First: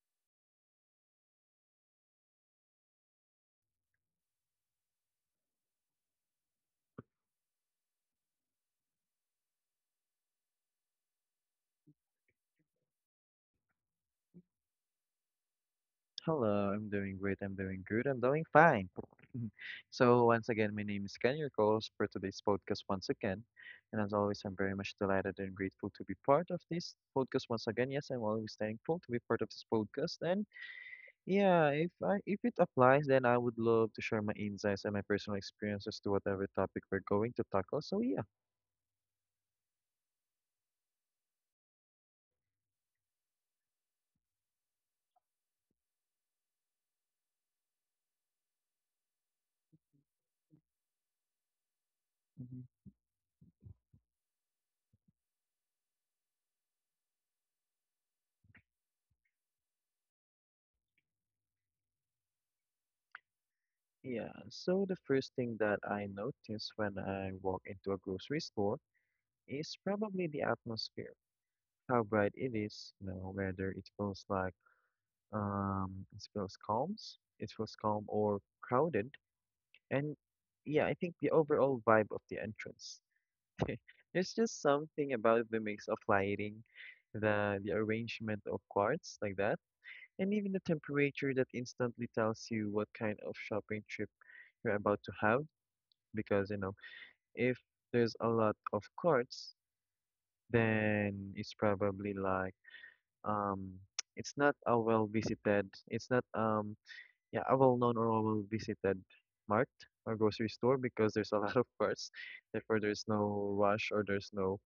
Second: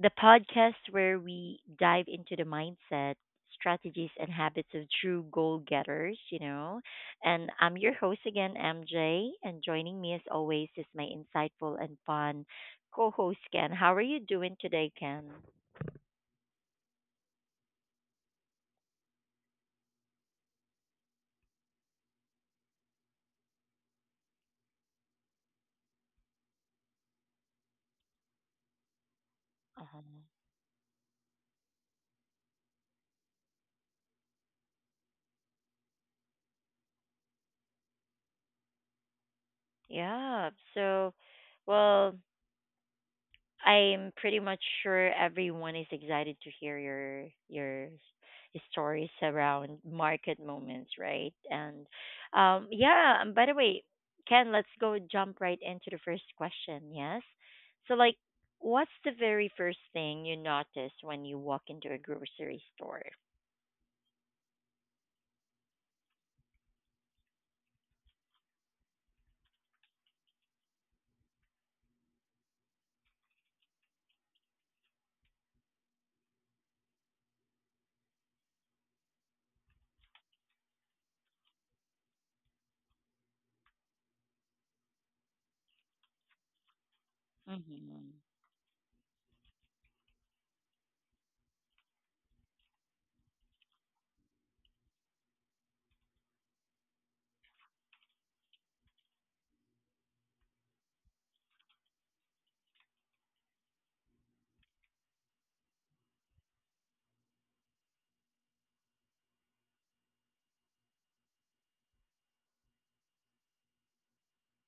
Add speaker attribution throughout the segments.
Speaker 1: the podcast where we dive into the mindset, strategies, and habits of true goal getters, And I'm your host again, MJ, and joining me as always is my insightful and fun co host, Ken. How are you doing today, Ken?
Speaker 2: Hello, I'm doing great. I'm doing good. I'm doing fine. So, once again, my name is Ken, your co host for today's podcast once again. And as always, I'm very much delighted and grateful to be part of this podcast once again. Yes, I'm always thankful to be part of this podcast.
Speaker 1: Um,
Speaker 2: And yeah, if it applies, then I would love to share my insights and my personal experiences to whatever topic we're going to tackle. So, yeah.
Speaker 1: yeah, so, well. I'm pretty much sure everyone is excited to hear your stories around market moments, right? And
Speaker 2: Mhm.
Speaker 1: yeah. And by the way, Ken, let's go jump right into the first question. Yes. So, what's the very first thing you notice when you walk into a grocery store?
Speaker 2: Yeah, so the first thing that I notice when I walk into a grocery store is probably the atmosphere, how bright it is, you know, whether it feels like it feels calms, it feels calm or crowded. And yeah, I think the overall vibe of the entrance. There's just something about the mix of lighting, the
Speaker 1: Mm-hmm.
Speaker 2: arrangement of quartz like that, and even the temperature that instantly tells you what kind of shopping trip you're about to have. Because, you know, if there's a lot of quartz, then it's probably like um it's not a well visited, it's not yeah a well known or a well visited mart or grocery store because there's a lot of cars, therefore there's no rush or there's no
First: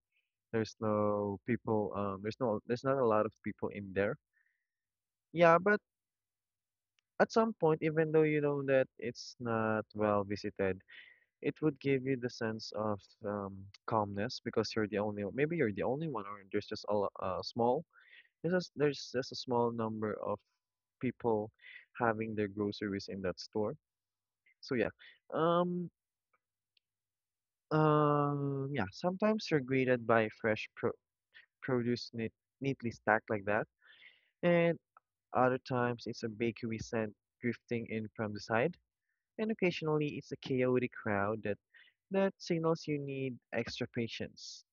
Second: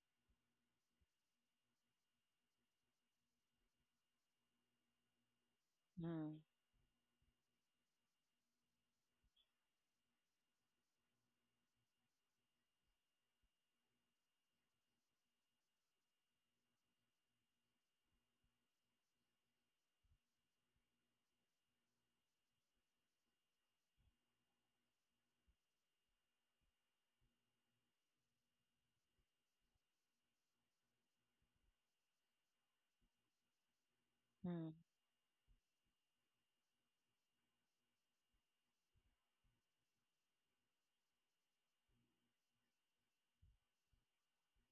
Speaker 2: there's no people, there's not a lot of people in there, yeah. But at some point, even though you know that it's not well visited, it would give you the sense of um, calmness because you're the only maybe you're the only one, or there's just a, lo- a small there's just a small number of people having their groceries in that store. So yeah, um, yeah. Sometimes they're graded by fresh produce neatly stacked like that,
Speaker 1: Mm-hmm.
Speaker 2: and other times it's a bakery scent drifting in from the side, and occasionally it's a chaotic crowd that signals you need extra patience.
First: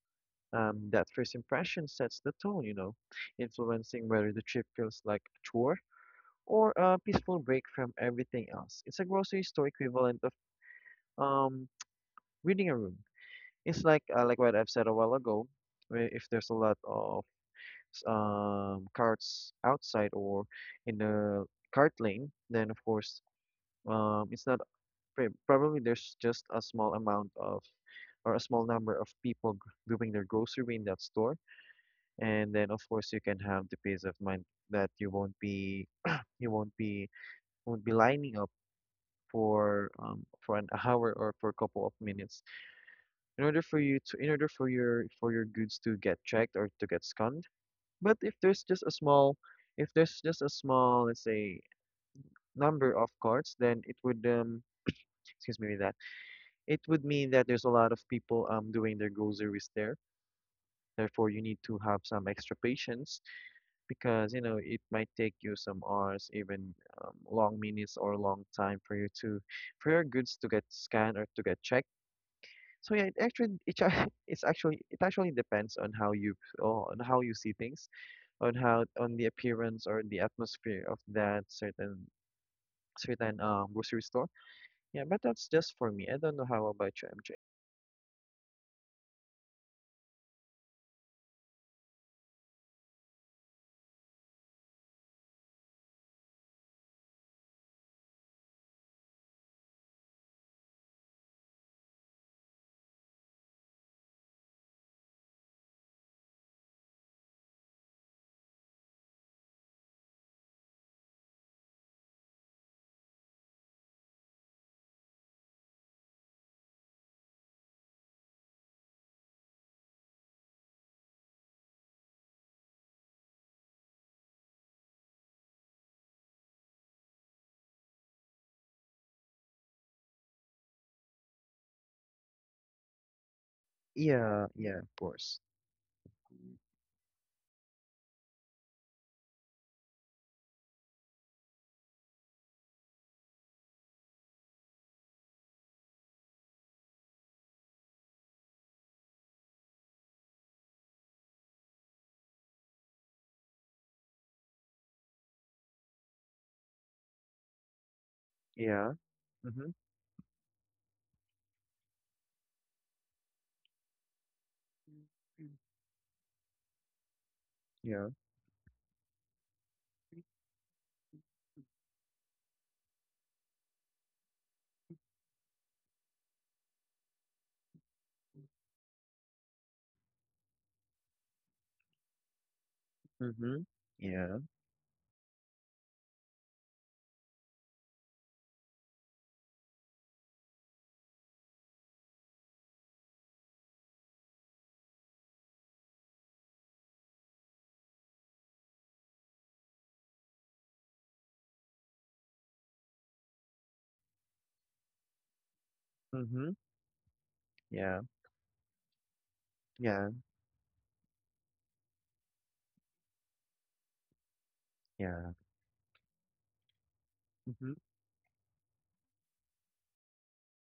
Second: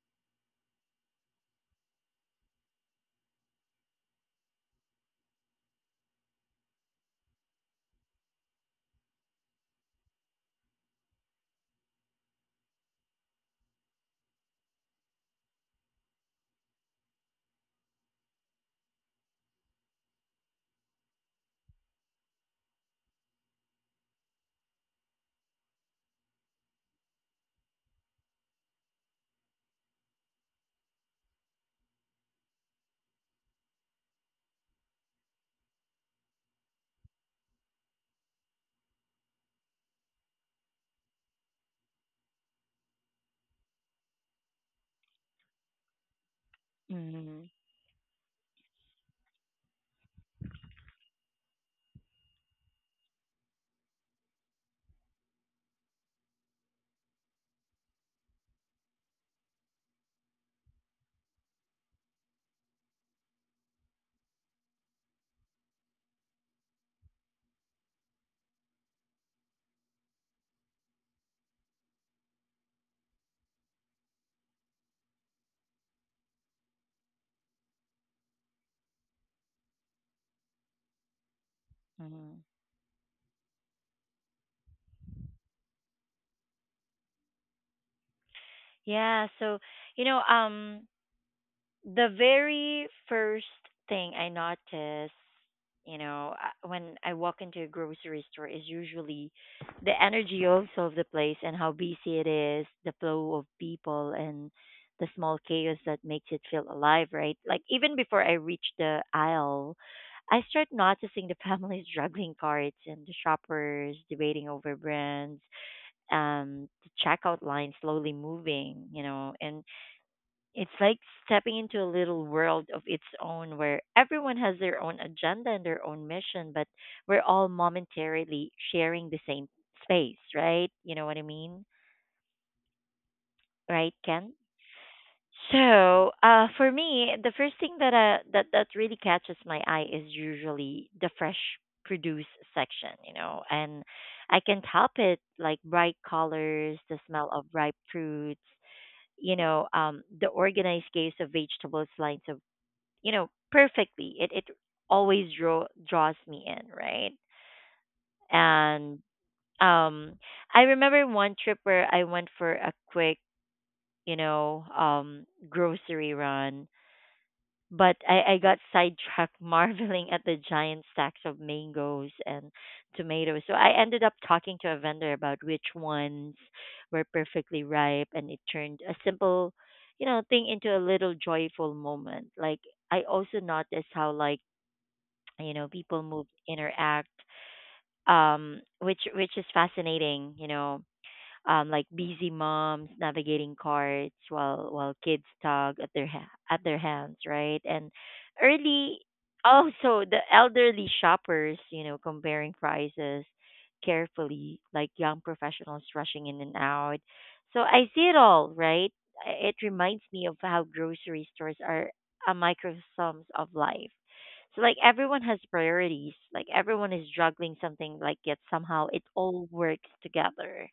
Speaker 2: That first impression sets the tone, you know, influencing whether the trip feels like a chore or a peaceful break from everything else. It's a grocery store equivalent of Um, reading a room. It's like what I've said a while ago, where if there's a lot of carts outside or in the cart lane, then of course it's not probably there's just a small amount of, or a small number of people doing their grocery in that store, and then of course you can have the peace of mind that you won't be you won't be lining up for an hour or for a couple of minutes in order for you to, in order for your goods to get checked or to get
Speaker 1: Mm-hmm.
Speaker 2: scanned. But if there's just a small, if there's just a small, let's say, number of carts, then it would excuse me with that. It would mean that there's a lot of people doing their groceries there. Therefore, you need to have some extra patience because you know it might take you some hours, even long minutes or long time for you to, for your goods to get scanned or to get checked. So yeah, it actually it, ac- it's actually, it actually depends on how you, oh, on how you see things, on how, on the appearance or the atmosphere of that certain grocery store. Yeah, but that's just for me. I don't know how about you, MJ.
Speaker 1: Yeah. So you know, um. the very first thing I notice, when I walk into a grocery store is usually the energy also of the place and how busy it is, the flow of people and the small chaos that makes it feel alive, right? Like even before I reach the aisle, I start noticing the families juggling carts and the shoppers debating over brands, the checkout line slowly moving, and it's like stepping into a little world of its own where everyone has their own agenda and their own mission, but we're all momentarily sharing the same space, right? You know what I mean? Right, Ken?
Speaker 2: Yeah, yeah, of course.
Speaker 1: So, for me, the first thing that really catches my eye is usually the fresh produce section, and I can't help it, like bright colors, the smell of ripe fruits, the organized case of vegetables lines of, perfectly. It always draw draws me in, right?
Speaker 2: Yeah.
Speaker 1: And
Speaker 2: Mm-hmm.
Speaker 1: um I remember one trip where I went for a quick,
Speaker 2: Mm-hmm.
Speaker 1: grocery run, but
Speaker 2: Yeah.
Speaker 1: I got sidetracked marveling at the giant stacks of mangoes and tomatoes. So I ended up talking to a vendor about which ones were perfectly ripe and it turned a simple, thing into a little joyful moment. Like I also
Speaker 2: Mm-hmm.
Speaker 1: noticed how
Speaker 2: Yeah.
Speaker 1: people move interact which is fascinating like busy moms navigating carts while kids tug at their hands, right? And early also the elderly shoppers, comparing prices carefully, like young professionals rushing in
Speaker 2: Mm-hmm.
Speaker 1: and out. So I
Speaker 2: Yeah.
Speaker 1: see it all, right? It reminds
Speaker 2: Yeah.
Speaker 1: me of how grocery stores are a microcosm of life. So like everyone
Speaker 2: Yeah.
Speaker 1: has priorities, like everyone is juggling
Speaker 2: Mm-hmm.
Speaker 1: something, like yet somehow it all works together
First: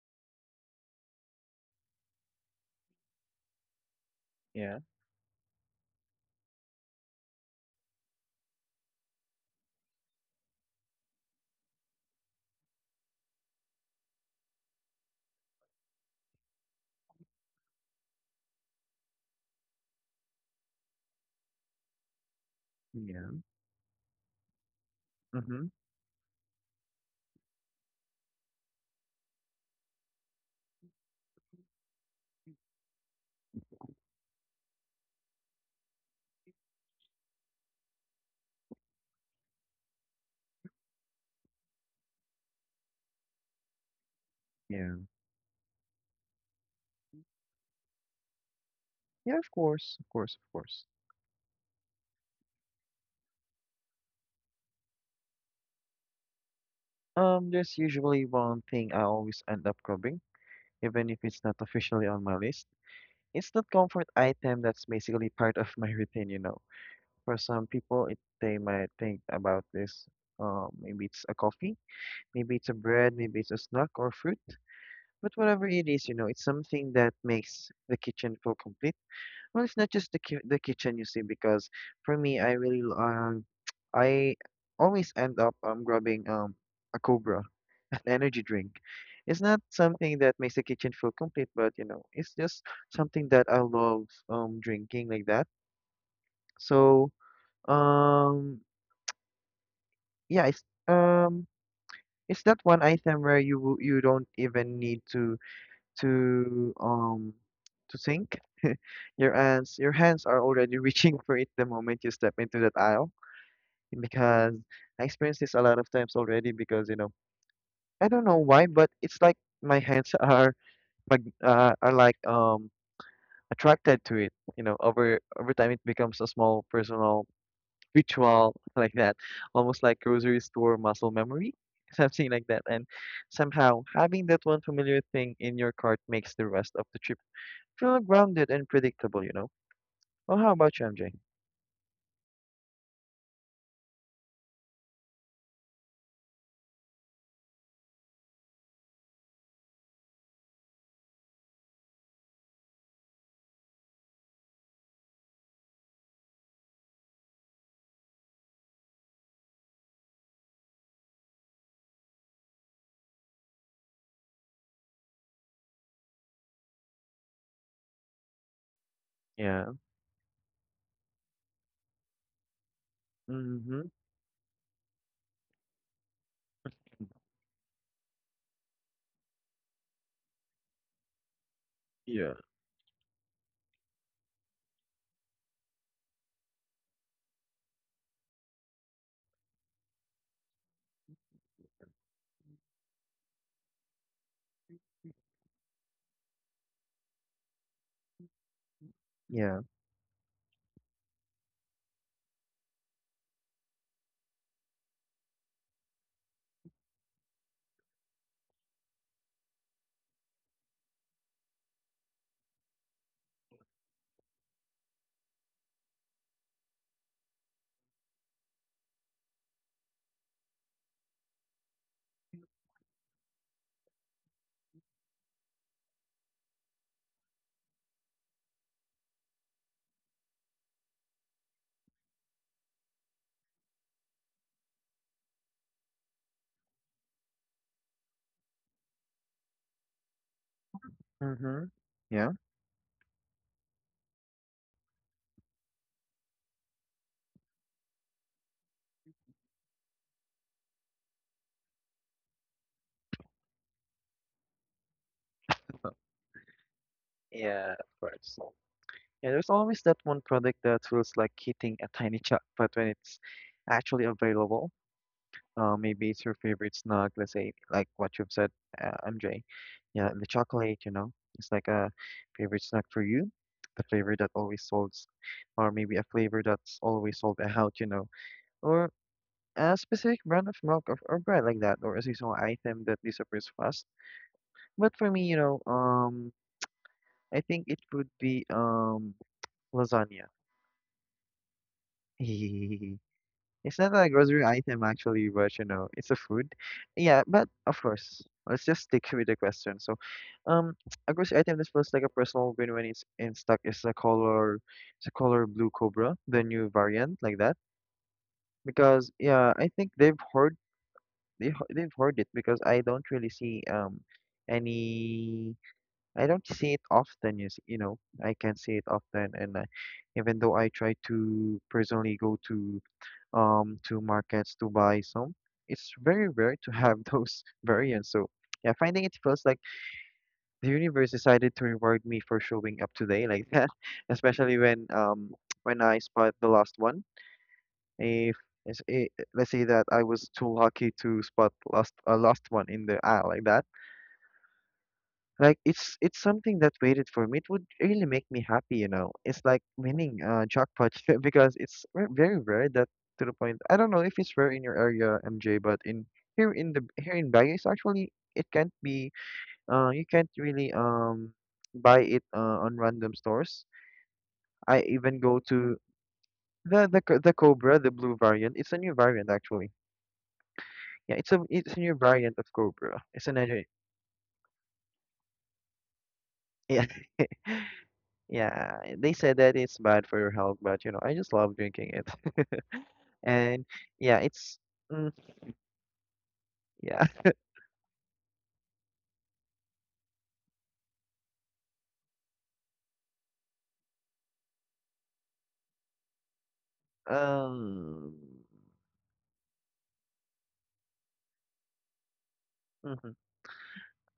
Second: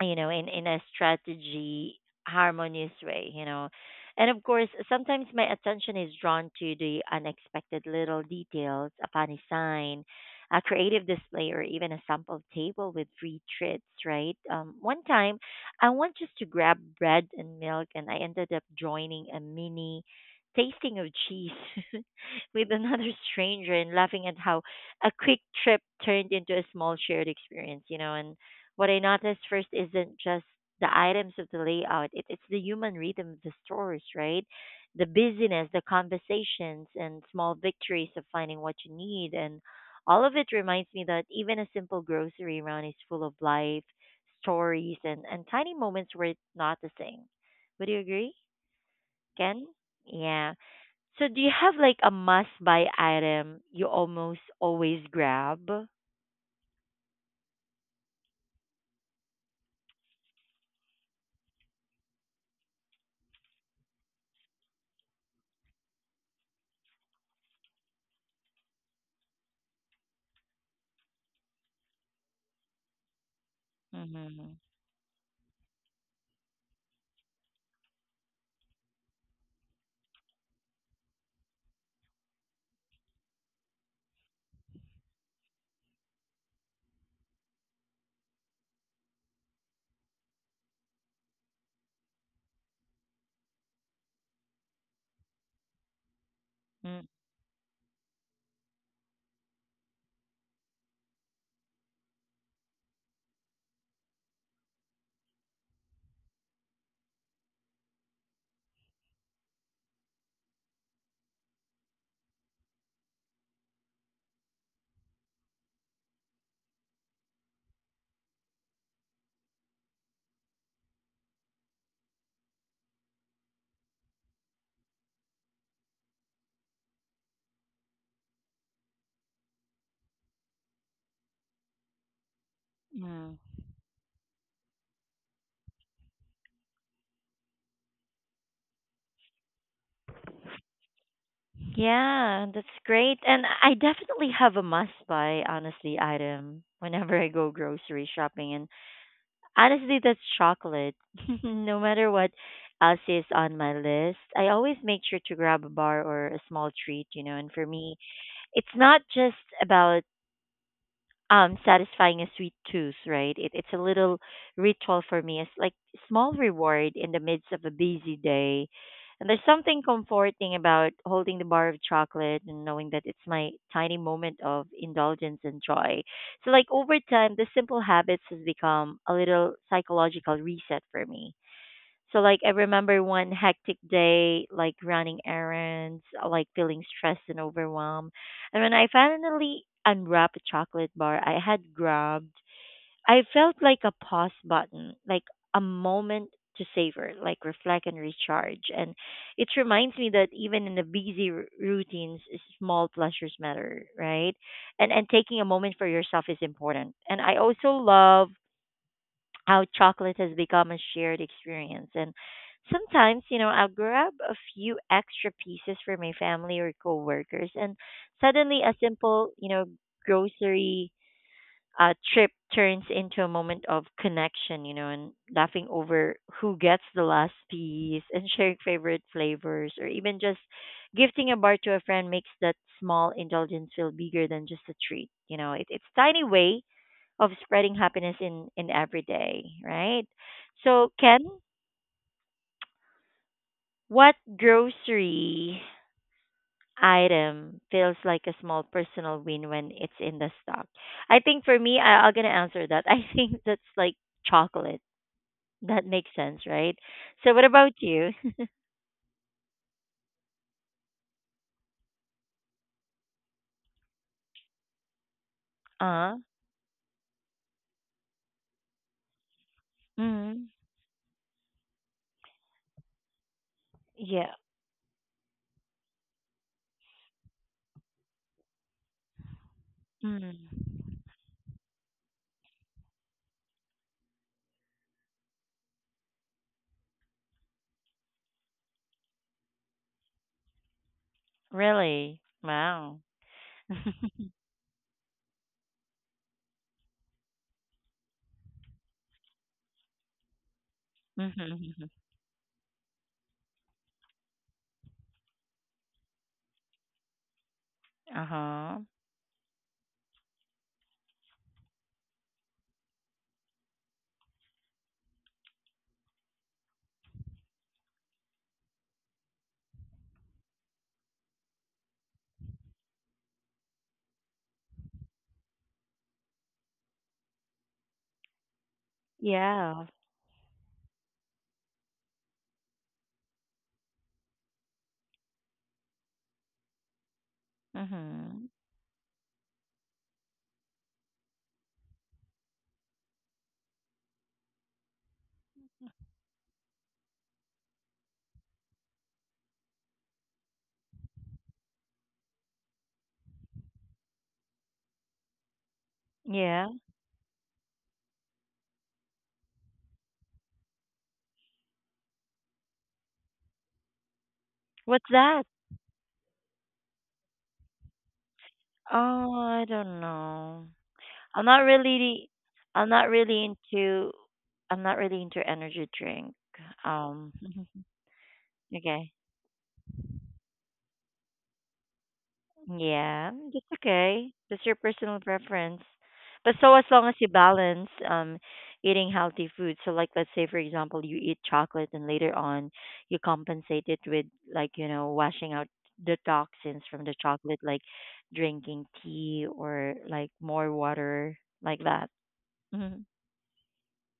Speaker 1: in a strategy harmonious way, And of course,
Speaker 2: Yeah.
Speaker 1: sometimes my attention is drawn to the unexpected little details, a funny sign, a creative display, or even a sample table with free treats, right? One time, I went just to grab bread and milk, and I ended up joining a mini tasting of cheese with another
Speaker 2: Yeah.
Speaker 1: stranger and laughing at how a quick
Speaker 2: Mm-hmm.
Speaker 1: trip turned into a small shared experience, And what I noticed first isn't just the items of the layout, it's the human rhythm of the stores, right? The busyness, the conversations, and small victories of finding what you need. And all of it reminds me that even a simple grocery run is full of life, stories,
Speaker 2: Yeah.
Speaker 1: and tiny moments worth noticing. Would you agree,
Speaker 2: Yeah, of
Speaker 1: Ken?
Speaker 2: course. Of course. Of
Speaker 1: Yeah.
Speaker 2: course.
Speaker 1: So, do you have like a must buy item you almost always grab?
Speaker 2: There's usually one thing I always end up grabbing, even if it's not officially on my list. Instant comfort item that's basically part of my routine, you know. For some people, they might think about this. Maybe it's a coffee, maybe it's a bread, maybe it's a snack or fruit.
Speaker 1: Mm-hmm.
Speaker 2: But whatever it is, you know, it's something that makes the kitchen feel complete. Well, it's not just the kitchen, you see, because for me, I really I always end up grabbing a cobra energy drink. It's not something that makes the kitchen feel complete, but you know, it's just something that I love drinking like that. So um yeah, um it's that one item where you don't even need to to um to think. Your hands are already reaching for it the moment you step into that aisle because I experienced this a lot of times already, because you know I don't know why, but it's like my hands are are like attracted to it. You know, over time it becomes a small personal ritual like that, almost like grocery store muscle memory, something like that. And
Speaker 1: Mm-hmm.
Speaker 2: somehow having that one familiar thing in your cart makes the rest of the trip feel grounded and predictable, you know. Oh, how about you, MJ?
Speaker 1: Yeah, that's great. And I definitely have a must buy, honestly, item whenever I go grocery shopping. And honestly, that's chocolate. No matter what else is on my list, I always make sure to grab a bar or a small treat, And for me, it's not just about satisfying a sweet tooth, right? It's a little ritual for me. It's like small reward in the midst of a busy day. And there's
Speaker 2: Yeah.
Speaker 1: something comforting about holding the bar of chocolate and knowing that it's my
Speaker 2: Mm-hmm.
Speaker 1: tiny moment of indulgence and joy. So like over time, the simple habits has become a little psychological reset for me. So
Speaker 2: Yeah.
Speaker 1: like I remember one hectic day, like running errands, like feeling stressed and overwhelmed. And when I finally unwrapped a chocolate bar I had grabbed, I felt like a pause button, like a moment to savor, like reflect and recharge. And it
Speaker 2: Yeah.
Speaker 1: reminds me that even in the routines, small pleasures matter, right? And taking a moment for yourself is important. And I also love how chocolate has become a shared experience. And sometimes, I'll grab a few extra pieces for my family or coworkers, and suddenly a simple, grocery trip turns into a moment of connection, and laughing over who gets the last piece and sharing favorite flavors, or even just gifting a bar to a friend makes that small indulgence feel bigger than just a treat. You know, it's tiny way of spreading happiness in every day, right? So, Ken,
Speaker 2: Mm-hmm. Yeah.
Speaker 1: what grocery item feels like a small personal win when it's in the stock? I think for me, I'm gonna answer that. I think that's like chocolate. That makes sense, right? So, what about
Speaker 2: Yeah, of
Speaker 1: you?
Speaker 2: course. Yeah, there's always that one product that feels like hitting a tiny jackpot when it's actually available. Maybe
Speaker 1: Uh,
Speaker 2: it's your favorite snack, let's say, like what you've said, MJ. Yeah, and the
Speaker 1: mm,
Speaker 2: chocolate, you know, it's like a favorite snack for you, the flavor that
Speaker 1: yeah.
Speaker 2: always solves, or maybe a flavor that's always sold out, you know, or a specific brand of
Speaker 1: Mm,
Speaker 2: milk, or bread like that, or a seasonal item that disappears fast. But for me, you know, I think it would be lasagna.
Speaker 1: really? Wow.
Speaker 2: It's not a grocery item actually, but you know, it's a food. Yeah, but of course, let's just stick with the question. So, um, a grocery item that
Speaker 1: Mm-hmm.
Speaker 2: feels like a personal win when it's in stock is a color, it's a color blue cobra, the new variant like that.
Speaker 1: Uh-huh.
Speaker 2: Because yeah, I think they've heard, they've heard it because I don't really see any I don't see it often. You see, you know, I can't see it often, and even though I try to personally go to markets to buy some. It's very rare to have those variants. So yeah, finding it feels like
Speaker 1: Yeah.
Speaker 2: the universe decided to reward me for showing up today like that, especially when when I spot the last one. If
Speaker 1: Mm-hmm.
Speaker 2: let's eh, let's say that I was too lucky to spot last a last one in the aisle like that, like it's something that waited for me. It would really make me happy, you know. It's like winning a jackpot because it's very rare that, to the point. I don't know if it's rare in your area, MJ, but in
Speaker 1: Yeah.
Speaker 2: here in Baguio, it's actually it can't be. You can't really buy it on random stores. I
Speaker 1: What's
Speaker 2: even go
Speaker 1: that?
Speaker 2: to the Cobra, the blue variant. It's a new variant
Speaker 1: Oh, I
Speaker 2: actually.
Speaker 1: don't know.
Speaker 2: Yeah,
Speaker 1: I'm not
Speaker 2: it's a new
Speaker 1: really
Speaker 2: variant of
Speaker 1: I'm
Speaker 2: Cobra.
Speaker 1: not
Speaker 2: It's an
Speaker 1: really into I'm not really into energy drink.
Speaker 2: yeah.
Speaker 1: Um
Speaker 2: Yeah,
Speaker 1: okay.
Speaker 2: they said that it's bad for your health, but you know, I just love drinking it.
Speaker 1: Yeah,
Speaker 2: And
Speaker 1: that's
Speaker 2: yeah,
Speaker 1: okay.
Speaker 2: it's
Speaker 1: That's your
Speaker 2: mm,
Speaker 1: personal preference. But so as long
Speaker 2: yeah.
Speaker 1: as you balance eating healthy food. So like let's say for example you eat chocolate and later on you compensate it with like, you know, washing out the toxins from the chocolate like
Speaker 2: Um,
Speaker 1: drinking tea or like more water like that.
Speaker 2: mhm.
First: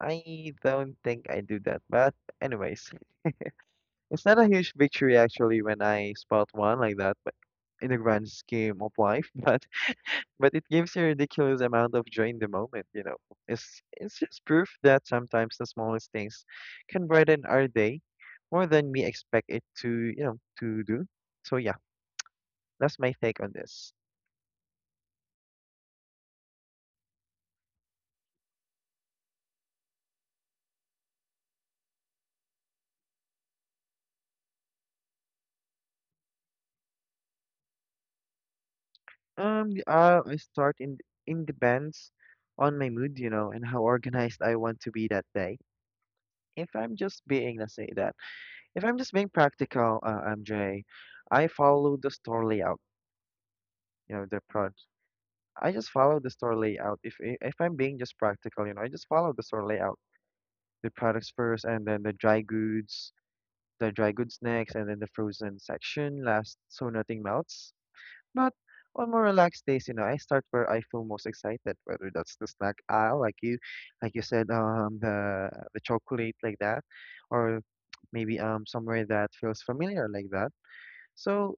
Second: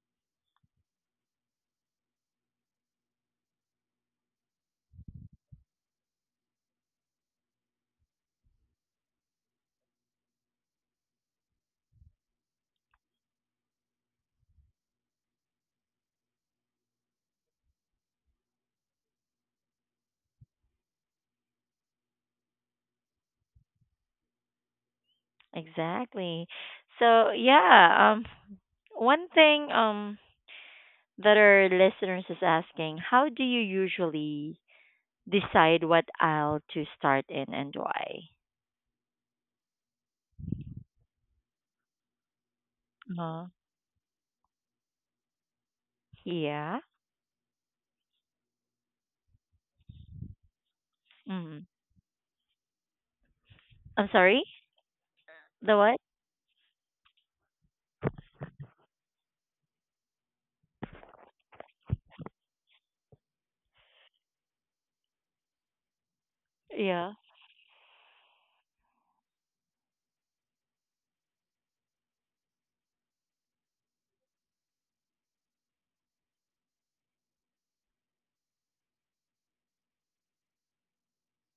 Speaker 2: I don't think I do that, but anyways, it's not a huge victory actually when I spot one like that, but in the grand scheme of life, but it gives you a ridiculous amount of joy in the moment, you know. It's just proof that sometimes the smallest things can brighten our day more than we expect it to, you know, to do. So yeah. That's my take on this.
Speaker 1: Exactly. So yeah, one thing that our listeners is asking, how do you usually decide what aisle to start in and why?
Speaker 2: I start in, depends on my mood, you
Speaker 1: Uh,
Speaker 2: know, and how organized I want to be that day. If
Speaker 1: yeah.
Speaker 2: I'm just being, let's say that, if I'm just being practical, MJ, I
Speaker 1: Mm.
Speaker 2: follow the store layout,
Speaker 1: I'm
Speaker 2: you know, the
Speaker 1: sorry.
Speaker 2: pro. I
Speaker 1: The
Speaker 2: just
Speaker 1: what?
Speaker 2: follow the store layout. If I'm being just practical, you know, I just follow the store layout. The products first, and then the dry goods, next, and then the frozen section last, so
Speaker 1: Yeah.
Speaker 2: nothing melts. But on more relaxed days, you know, I start where I feel most excited, whether that's the snack aisle, like you said, the chocolate like that, or maybe somewhere that feels familiar like that. So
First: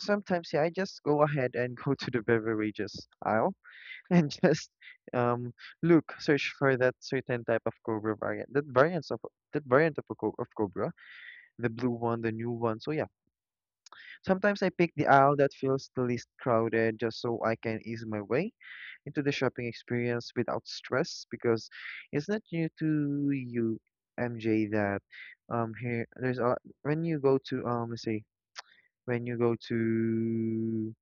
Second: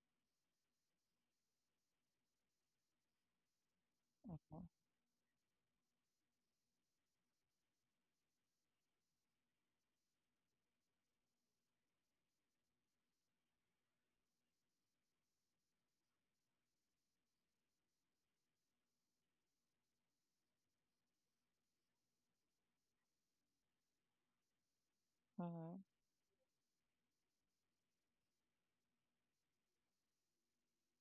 Speaker 2: sometimes, yeah, I just go ahead and go to the beverages aisle and just um look, search for that certain type of Cobra variant, that variant of Cobra, the blue one, the new one. So yeah. Sometimes I pick the aisle that feels the least crowded just so I can ease my way into the shopping experience without stress, because it's not new to you, MJ, that
Speaker 1: Mhm.
Speaker 2: here there's a when you go to let's say when you go to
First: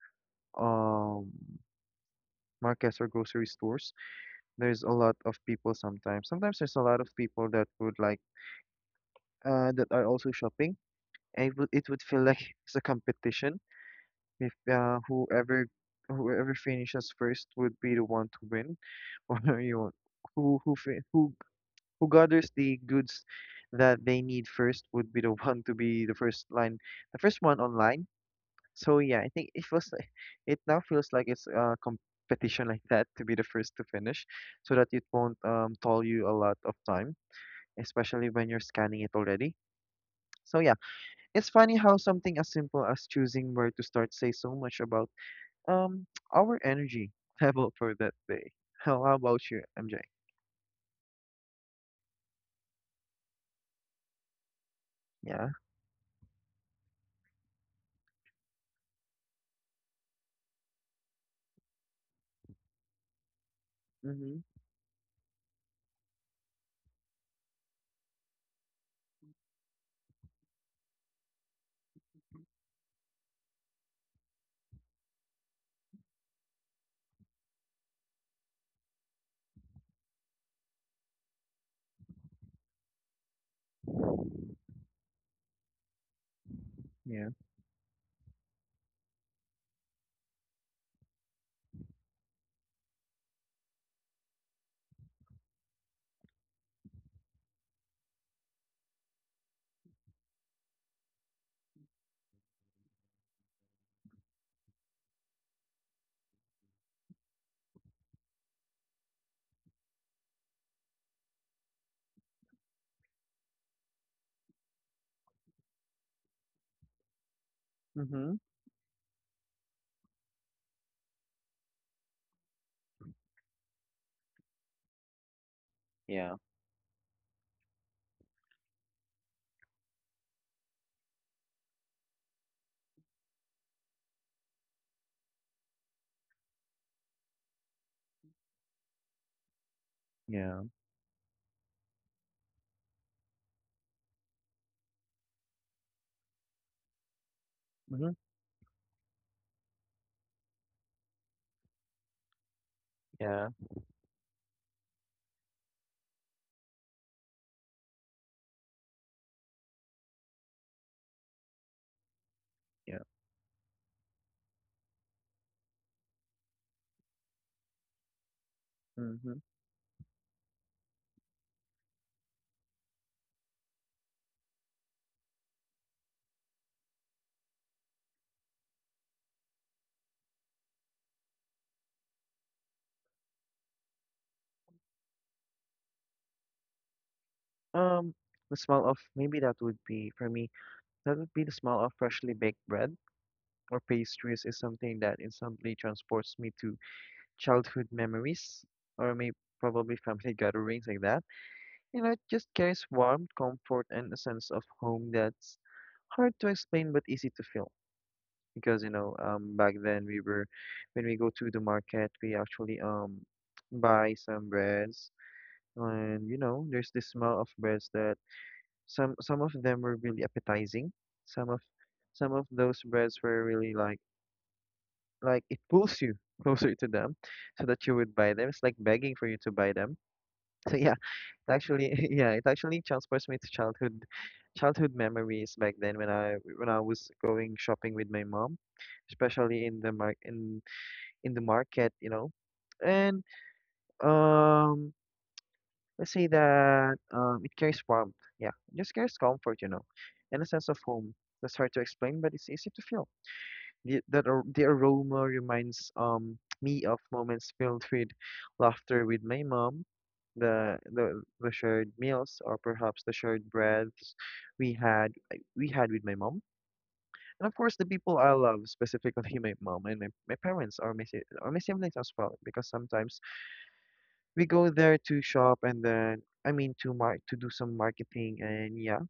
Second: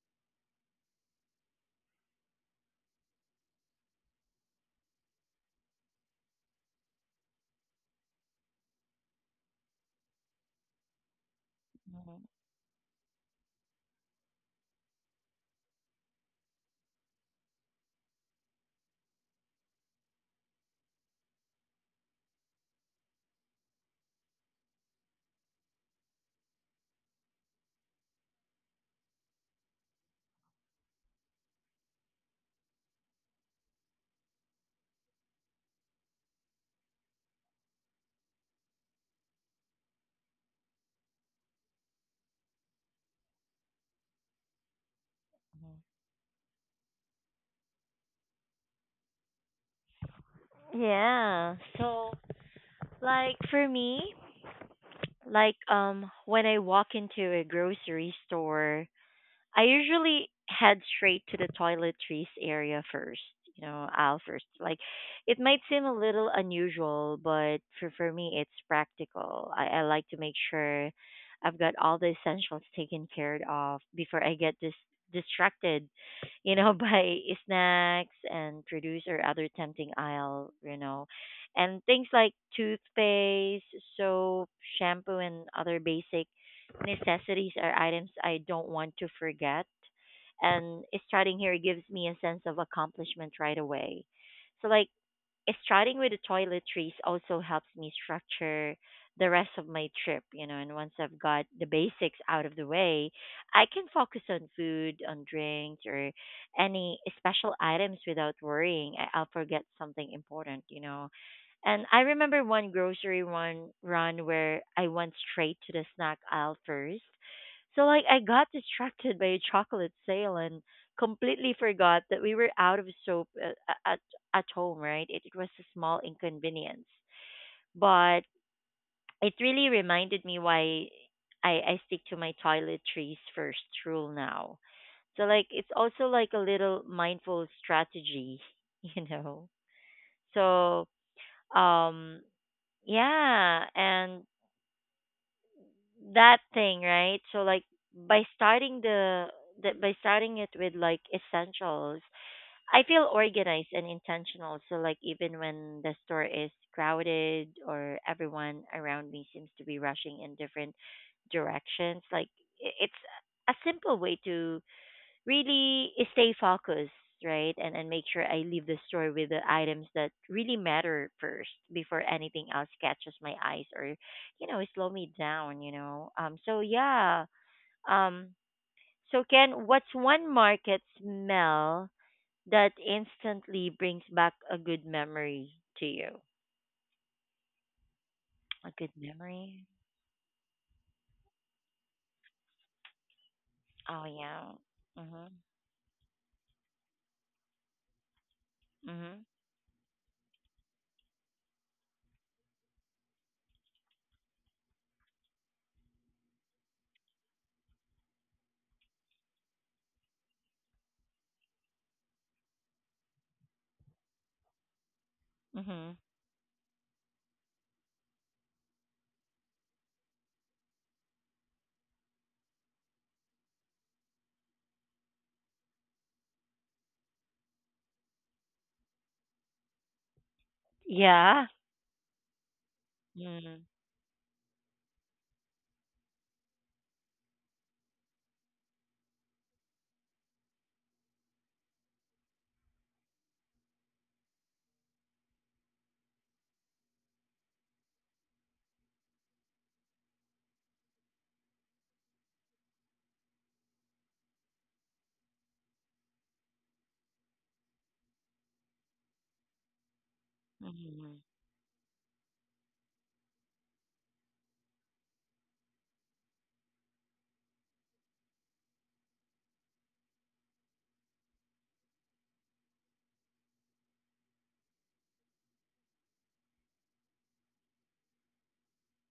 Speaker 2: um markets or grocery stores, there's a lot of people sometimes. Sometimes there's a lot of people that would like that are also shopping, and it would feel
Speaker 1: Mhm.
Speaker 2: like it's a competition. If Whoever finishes first would be the one to win, or you want who who gathers the goods that they need first would be the one to be the first line, the first one online. So yeah, I think it was like- it now feels like it's a competition like that, to be the first to finish, so that it won't toll you a lot of time, especially when you're scanning it already. So yeah, it's funny how something as simple as choosing where to start says so much about um, our energy level for that day. How about you, MJ?
Speaker 1: Yeah. So like for me,
Speaker 2: Yeah.
Speaker 1: like when I walk into a grocery store, I usually head straight to the toiletries area first, aisle
Speaker 2: Mm-hmm.
Speaker 1: first. Like, it might seem a little unusual, but for me, it's practical. I like to make sure I've got all the essentials taken care of before I get distracted, by snacks and produce or other tempting aisle, And things like toothpaste, soap, shampoo, and other basic
Speaker 2: Yeah.
Speaker 1: necessities are items I don't want to forget. And starting here gives me a sense of accomplishment right away. So, like, starting with the toiletries also helps me structure the rest of my trip, and once I've got the basics out of the way, I can focus on food, on drinks, or any special items without worrying I'll forget something important, And I remember one grocery one run where I went straight to the snack aisle first. So like I
Speaker 2: Mm-hmm.
Speaker 1: got distracted by a chocolate sale and completely forgot that we were out of soap at home, right? It was a small
Speaker 2: Yeah.
Speaker 1: inconvenience, but it really reminded me why I stick to my toiletries first rule now. So like it's also like a little mindful strategy, you know.
Speaker 2: Yeah.
Speaker 1: So um yeah, and that thing, right? So like
Speaker 2: Mm-hmm.
Speaker 1: by starting the, by starting it with like essentials I feel
Speaker 2: Yeah.
Speaker 1: organized and intentional. So like even when the store is crowded or everyone around me seems to be rushing in different directions, like it's
Speaker 2: Yeah.
Speaker 1: a simple way to really stay focused, right? And make sure I leave the store with
Speaker 2: Mm-hmm.
Speaker 1: the items that really matter first before anything else catches my eyes or, slow me down, So yeah. Um so Ken, what's one market smell that instantly brings back a good memory to you?
Speaker 2: Um, the
Speaker 1: A
Speaker 2: smell
Speaker 1: good
Speaker 2: of maybe that
Speaker 1: memory?
Speaker 2: would be for me, that would be the smell of freshly baked bread or
Speaker 1: Oh
Speaker 2: pastries
Speaker 1: yeah.
Speaker 2: is something that
Speaker 1: Mhm.
Speaker 2: instantly transports me to childhood memories, or
Speaker 1: Mhm.
Speaker 2: maybe probably family gatherings like that. You know, it just carries warmth, comfort, and a sense of home that's hard to explain but easy to feel. Because you know, back then we were, when we go to the market we actually buy some breads,
Speaker 1: Mhm.
Speaker 2: and you know there's the smell of breads that some of them were really appetizing. Some of those breads were really like it pulls you closer to them so that you would buy them, it's like begging for you to buy them. So yeah,
Speaker 1: Yeah.
Speaker 2: it actually yeah it actually transports me to
Speaker 1: Mhm.
Speaker 2: childhood memories back then, when I was going shopping with my mom, especially in the mar in the market, you know. And um, let's say that it carries warmth. Yeah, it just carries comfort, you know, and a sense of home. That's hard to explain, but it's easy to feel. The aroma reminds me of moments filled with laughter with my mom,
Speaker 1: Mhm.
Speaker 2: the shared meals, or perhaps the shared breaths we had with my mom, and of course the people I love, specifically my mom and my parents, or my siblings as well, because sometimes we go there to shop and then I mean to mar to do some marketing, and yeah,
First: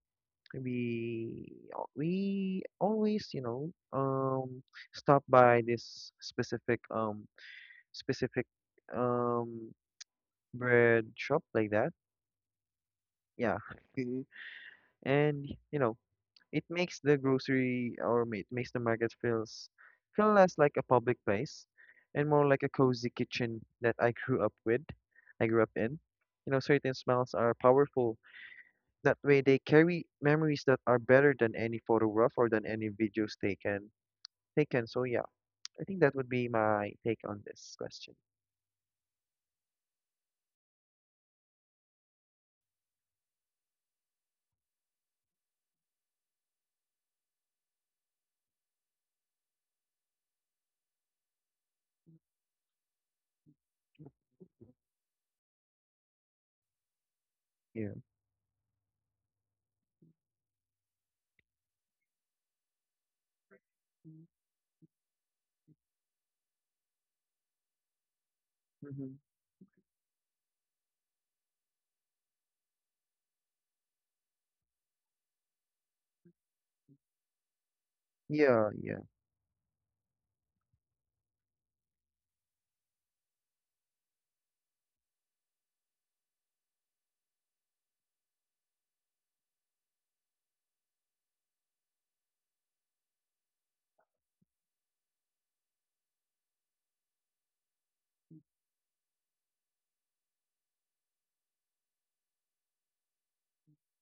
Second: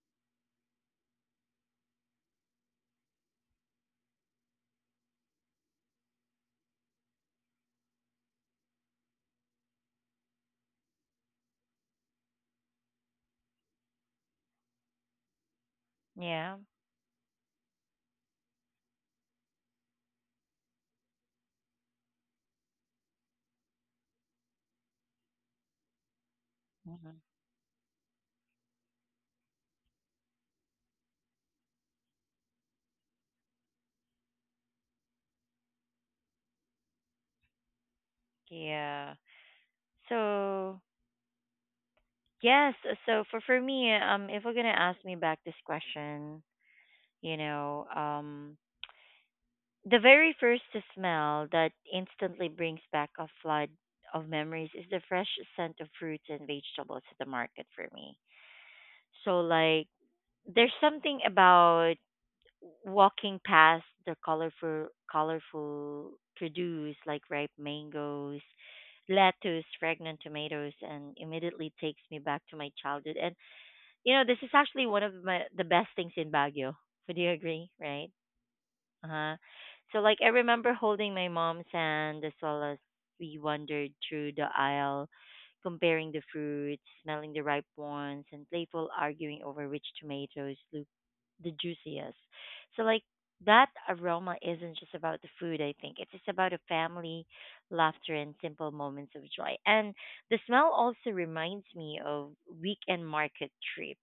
Speaker 2: we always, you know, stop by this specific, specific um bread shop like that. Yeah. And you know,
Speaker 1: Yeah.
Speaker 2: it makes the grocery, or it makes the market feel less like a public place and more like a cozy kitchen that I grew up with, I grew up in. You know, certain
Speaker 1: Mhm.
Speaker 2: smells are powerful. That way, they carry memories that are better than any photograph or than any videos taken. So yeah, I think that would be my take on this question.
Speaker 1: Yeah. So yes. So for me, if we're gonna ask me back this question, you know, um, the very first smell that instantly brings back a flood of memories is the fresh scent of fruits and vegetables at the market for
Speaker 2: Yeah.
Speaker 1: me. So like there's something about walking past the colorful produce like ripe mangoes,
Speaker 2: Mm-hmm.
Speaker 1: lettuce, fragrant tomatoes and immediately takes me back to my childhood. And you know, this is actually one of my, the best things in Baguio. Would you agree, right?
Speaker 2: Yeah, yeah.
Speaker 1: Uh-huh. So like I remember holding my mom's hand as well as we wandered through the aisle, comparing the fruits, smelling the ripe ones, and playful arguing over which tomatoes look the juiciest. So like that aroma isn't just about the food, I think. It's just about a family, laughter, and simple moments of joy. And the smell also reminds me of weekend market trip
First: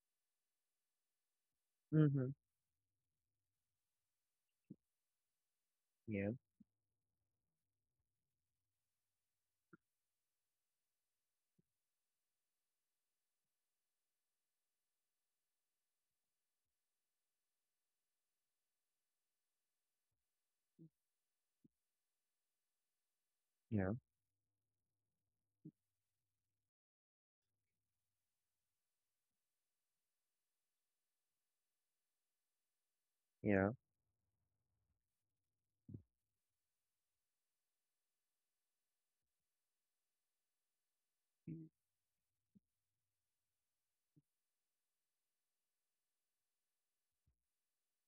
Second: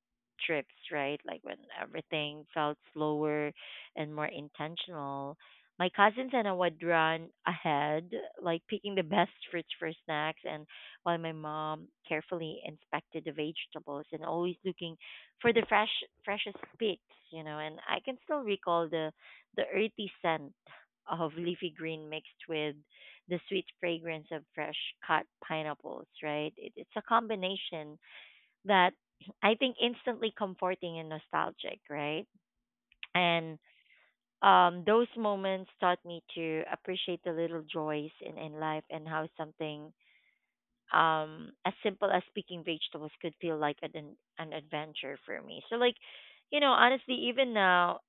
Speaker 1: trips, right? Like when
Speaker 2: Mm-hmm.
Speaker 1: everything felt slower and more intentional. My
Speaker 2: Yeah,
Speaker 1: cousins and I would run ahead, like picking the best fruits for snacks, and while my mom carefully inspected the vegetables and always looking for the freshest picks, you know. And I can still recall the earthy scent of leafy green mixed with the sweet
Speaker 2: yeah,
Speaker 1: fragrance of fresh cut pineapples. Right, it's a combination that I think instantly comforting and nostalgic. Right, and
Speaker 2: yeah.
Speaker 1: those moments taught me to appreciate the little joys in life and how something as simple as picking vegetables could feel like an adventure for me. So, like, you know, honestly, even now,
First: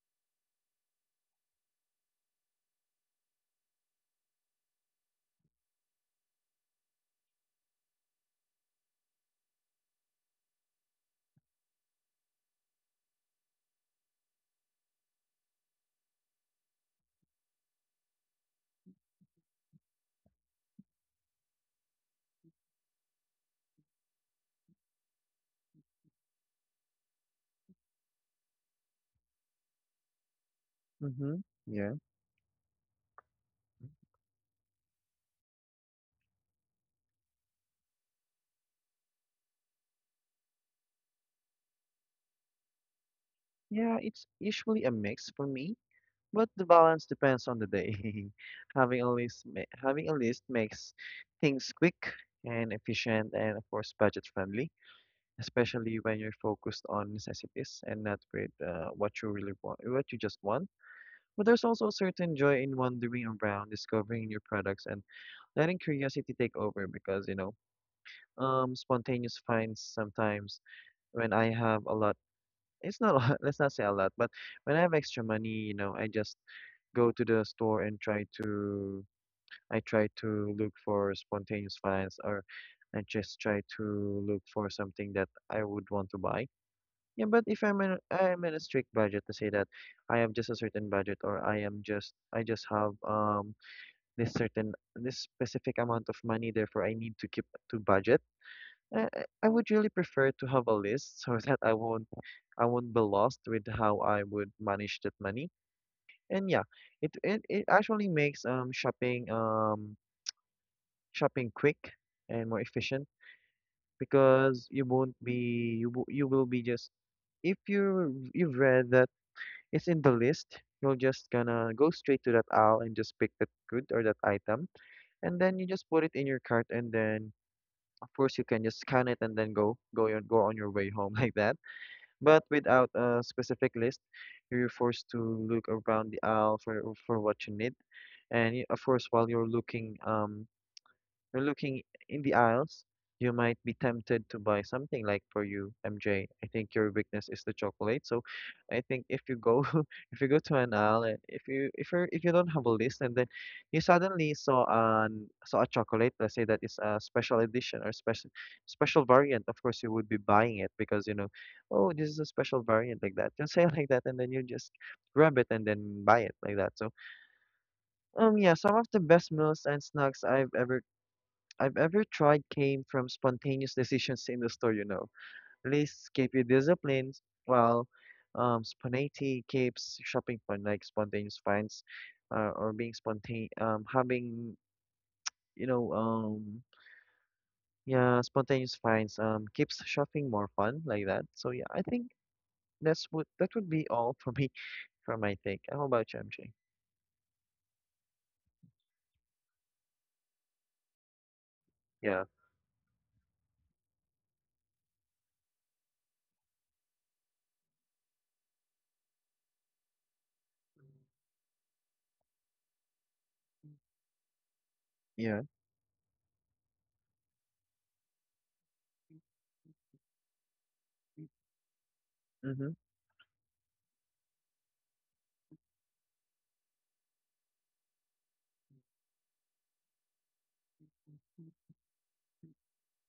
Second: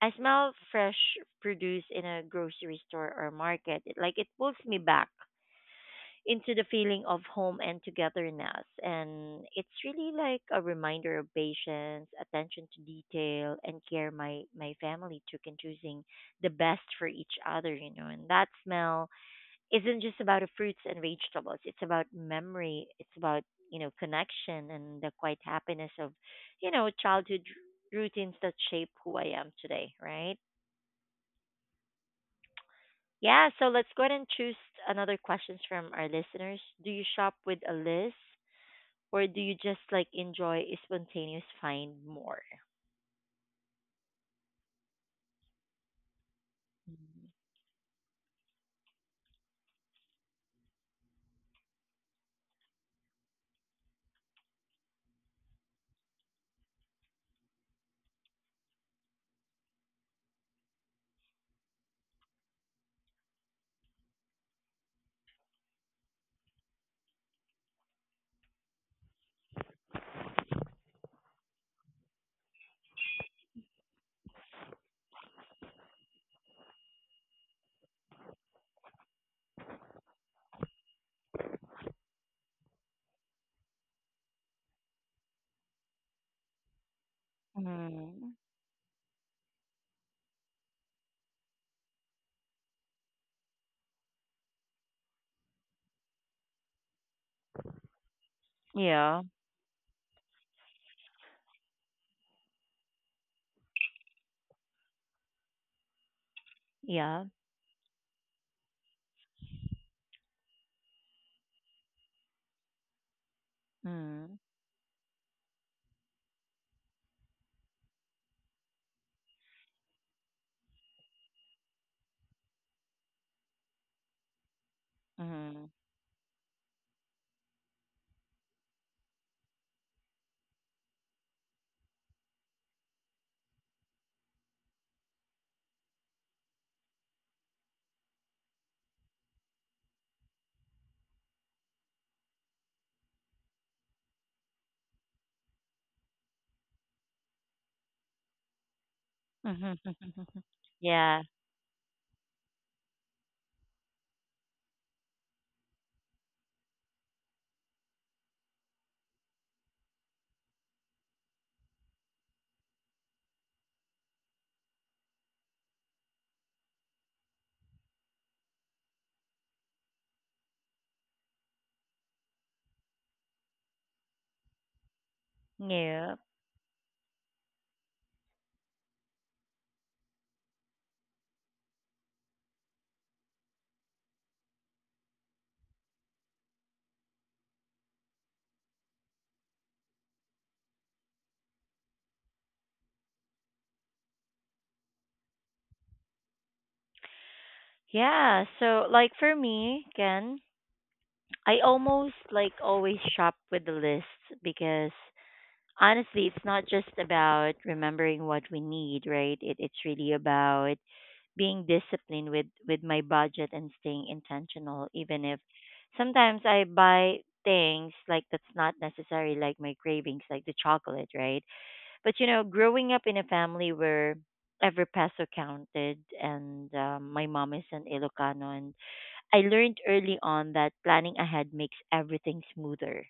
Speaker 1: I smell fresh produce in a grocery store or market. It, like, it pulls me back into the feeling of home and togetherness. And it's really like a reminder of patience, attention to detail, and care my family took in choosing the best for each other, you know. And that smell isn't just about the fruits and vegetables, it's about memory, it's about, connection and the quiet happiness of, childhood routines that shape who I am today, right?
Speaker 2: Mm-hmm. Yeah.
Speaker 1: Yeah, so let's go ahead and choose another questions from our listeners. Do you shop with a list or do you just like enjoy spontaneous find more?
Speaker 2: Yeah, it's usually a mix for me, but the balance
Speaker 1: Mhm.
Speaker 2: depends on the day. Having a list makes things quick and efficient, and of course budget friendly, especially when you're focused on necessities and not with what you really want, what you just want. But there's also a certain joy in wandering around, discovering new products, and letting curiosity take over, because, you know, spontaneous finds sometimes when I have a lot. It's not a lot, let's not say a lot, but when I have extra money, you know, I just go to the store and I try to look for spontaneous finds, or I just try to look for something that I would want to buy. Yeah, but if
Speaker 1: Mm.
Speaker 2: I'm in a strict budget, to say that I have just a certain budget, or I just have this certain, this specific amount of money, therefore I need to keep to budget.
Speaker 1: Yeah.
Speaker 2: I would really prefer to have a list, so that I won't be lost with how I would manage that money. And yeah,
Speaker 1: Yeah.
Speaker 2: it actually makes shopping, shopping quick and more efficient,
Speaker 1: Mm.
Speaker 2: because you won't be, you will be just, if you you've read is in the list, you are just gonna go straight to that aisle and just pick that good or that item, and then you
Speaker 1: Mm.
Speaker 2: just put it in your cart, and then of course you can just scan it and then go on your way home like that. But without a specific list, you're forced to look around the aisle for what you need, and of course while you're looking in the aisles, you might be tempted to buy something, like for you, MJ. I think your weakness is the chocolate. So I think if you go, if you go to an aisle and
Speaker 1: Yeah.
Speaker 2: if you don't have a list, and then you suddenly saw a chocolate, let's say that is a special edition, or special variant, of course you would be buying it because you know, oh, this is a special variant like that. You'll say it like that, and then you just grab it and then buy it like that. So yeah, some of the best meals and snacks I've ever tried came from spontaneous decisions in the store, you know. Lists
Speaker 1: Yeah.
Speaker 2: keep you disciplined, while spontaneity keeps shopping fun, like spontaneous finds, or being spontane, having, you know, yeah, spontaneous finds keeps shopping more fun, like that. So yeah, I think that's what that would be all for me, for my take. How about you, MJ?
Speaker 1: Yeah. So like for me, Ken, I almost
Speaker 2: Yeah,
Speaker 1: like always shop with the list because honestly it's not just about remembering what we need, right? It's really about being disciplined with my budget and staying intentional even if
Speaker 2: yeah,
Speaker 1: sometimes I buy things like that's not necessary, like my cravings, like the chocolate, right? But you know,
Speaker 2: mm-hmm,
Speaker 1: growing up in a family where every peso counted, and my mom is an Ilocano, and I learned early on that planning ahead makes everything smoother.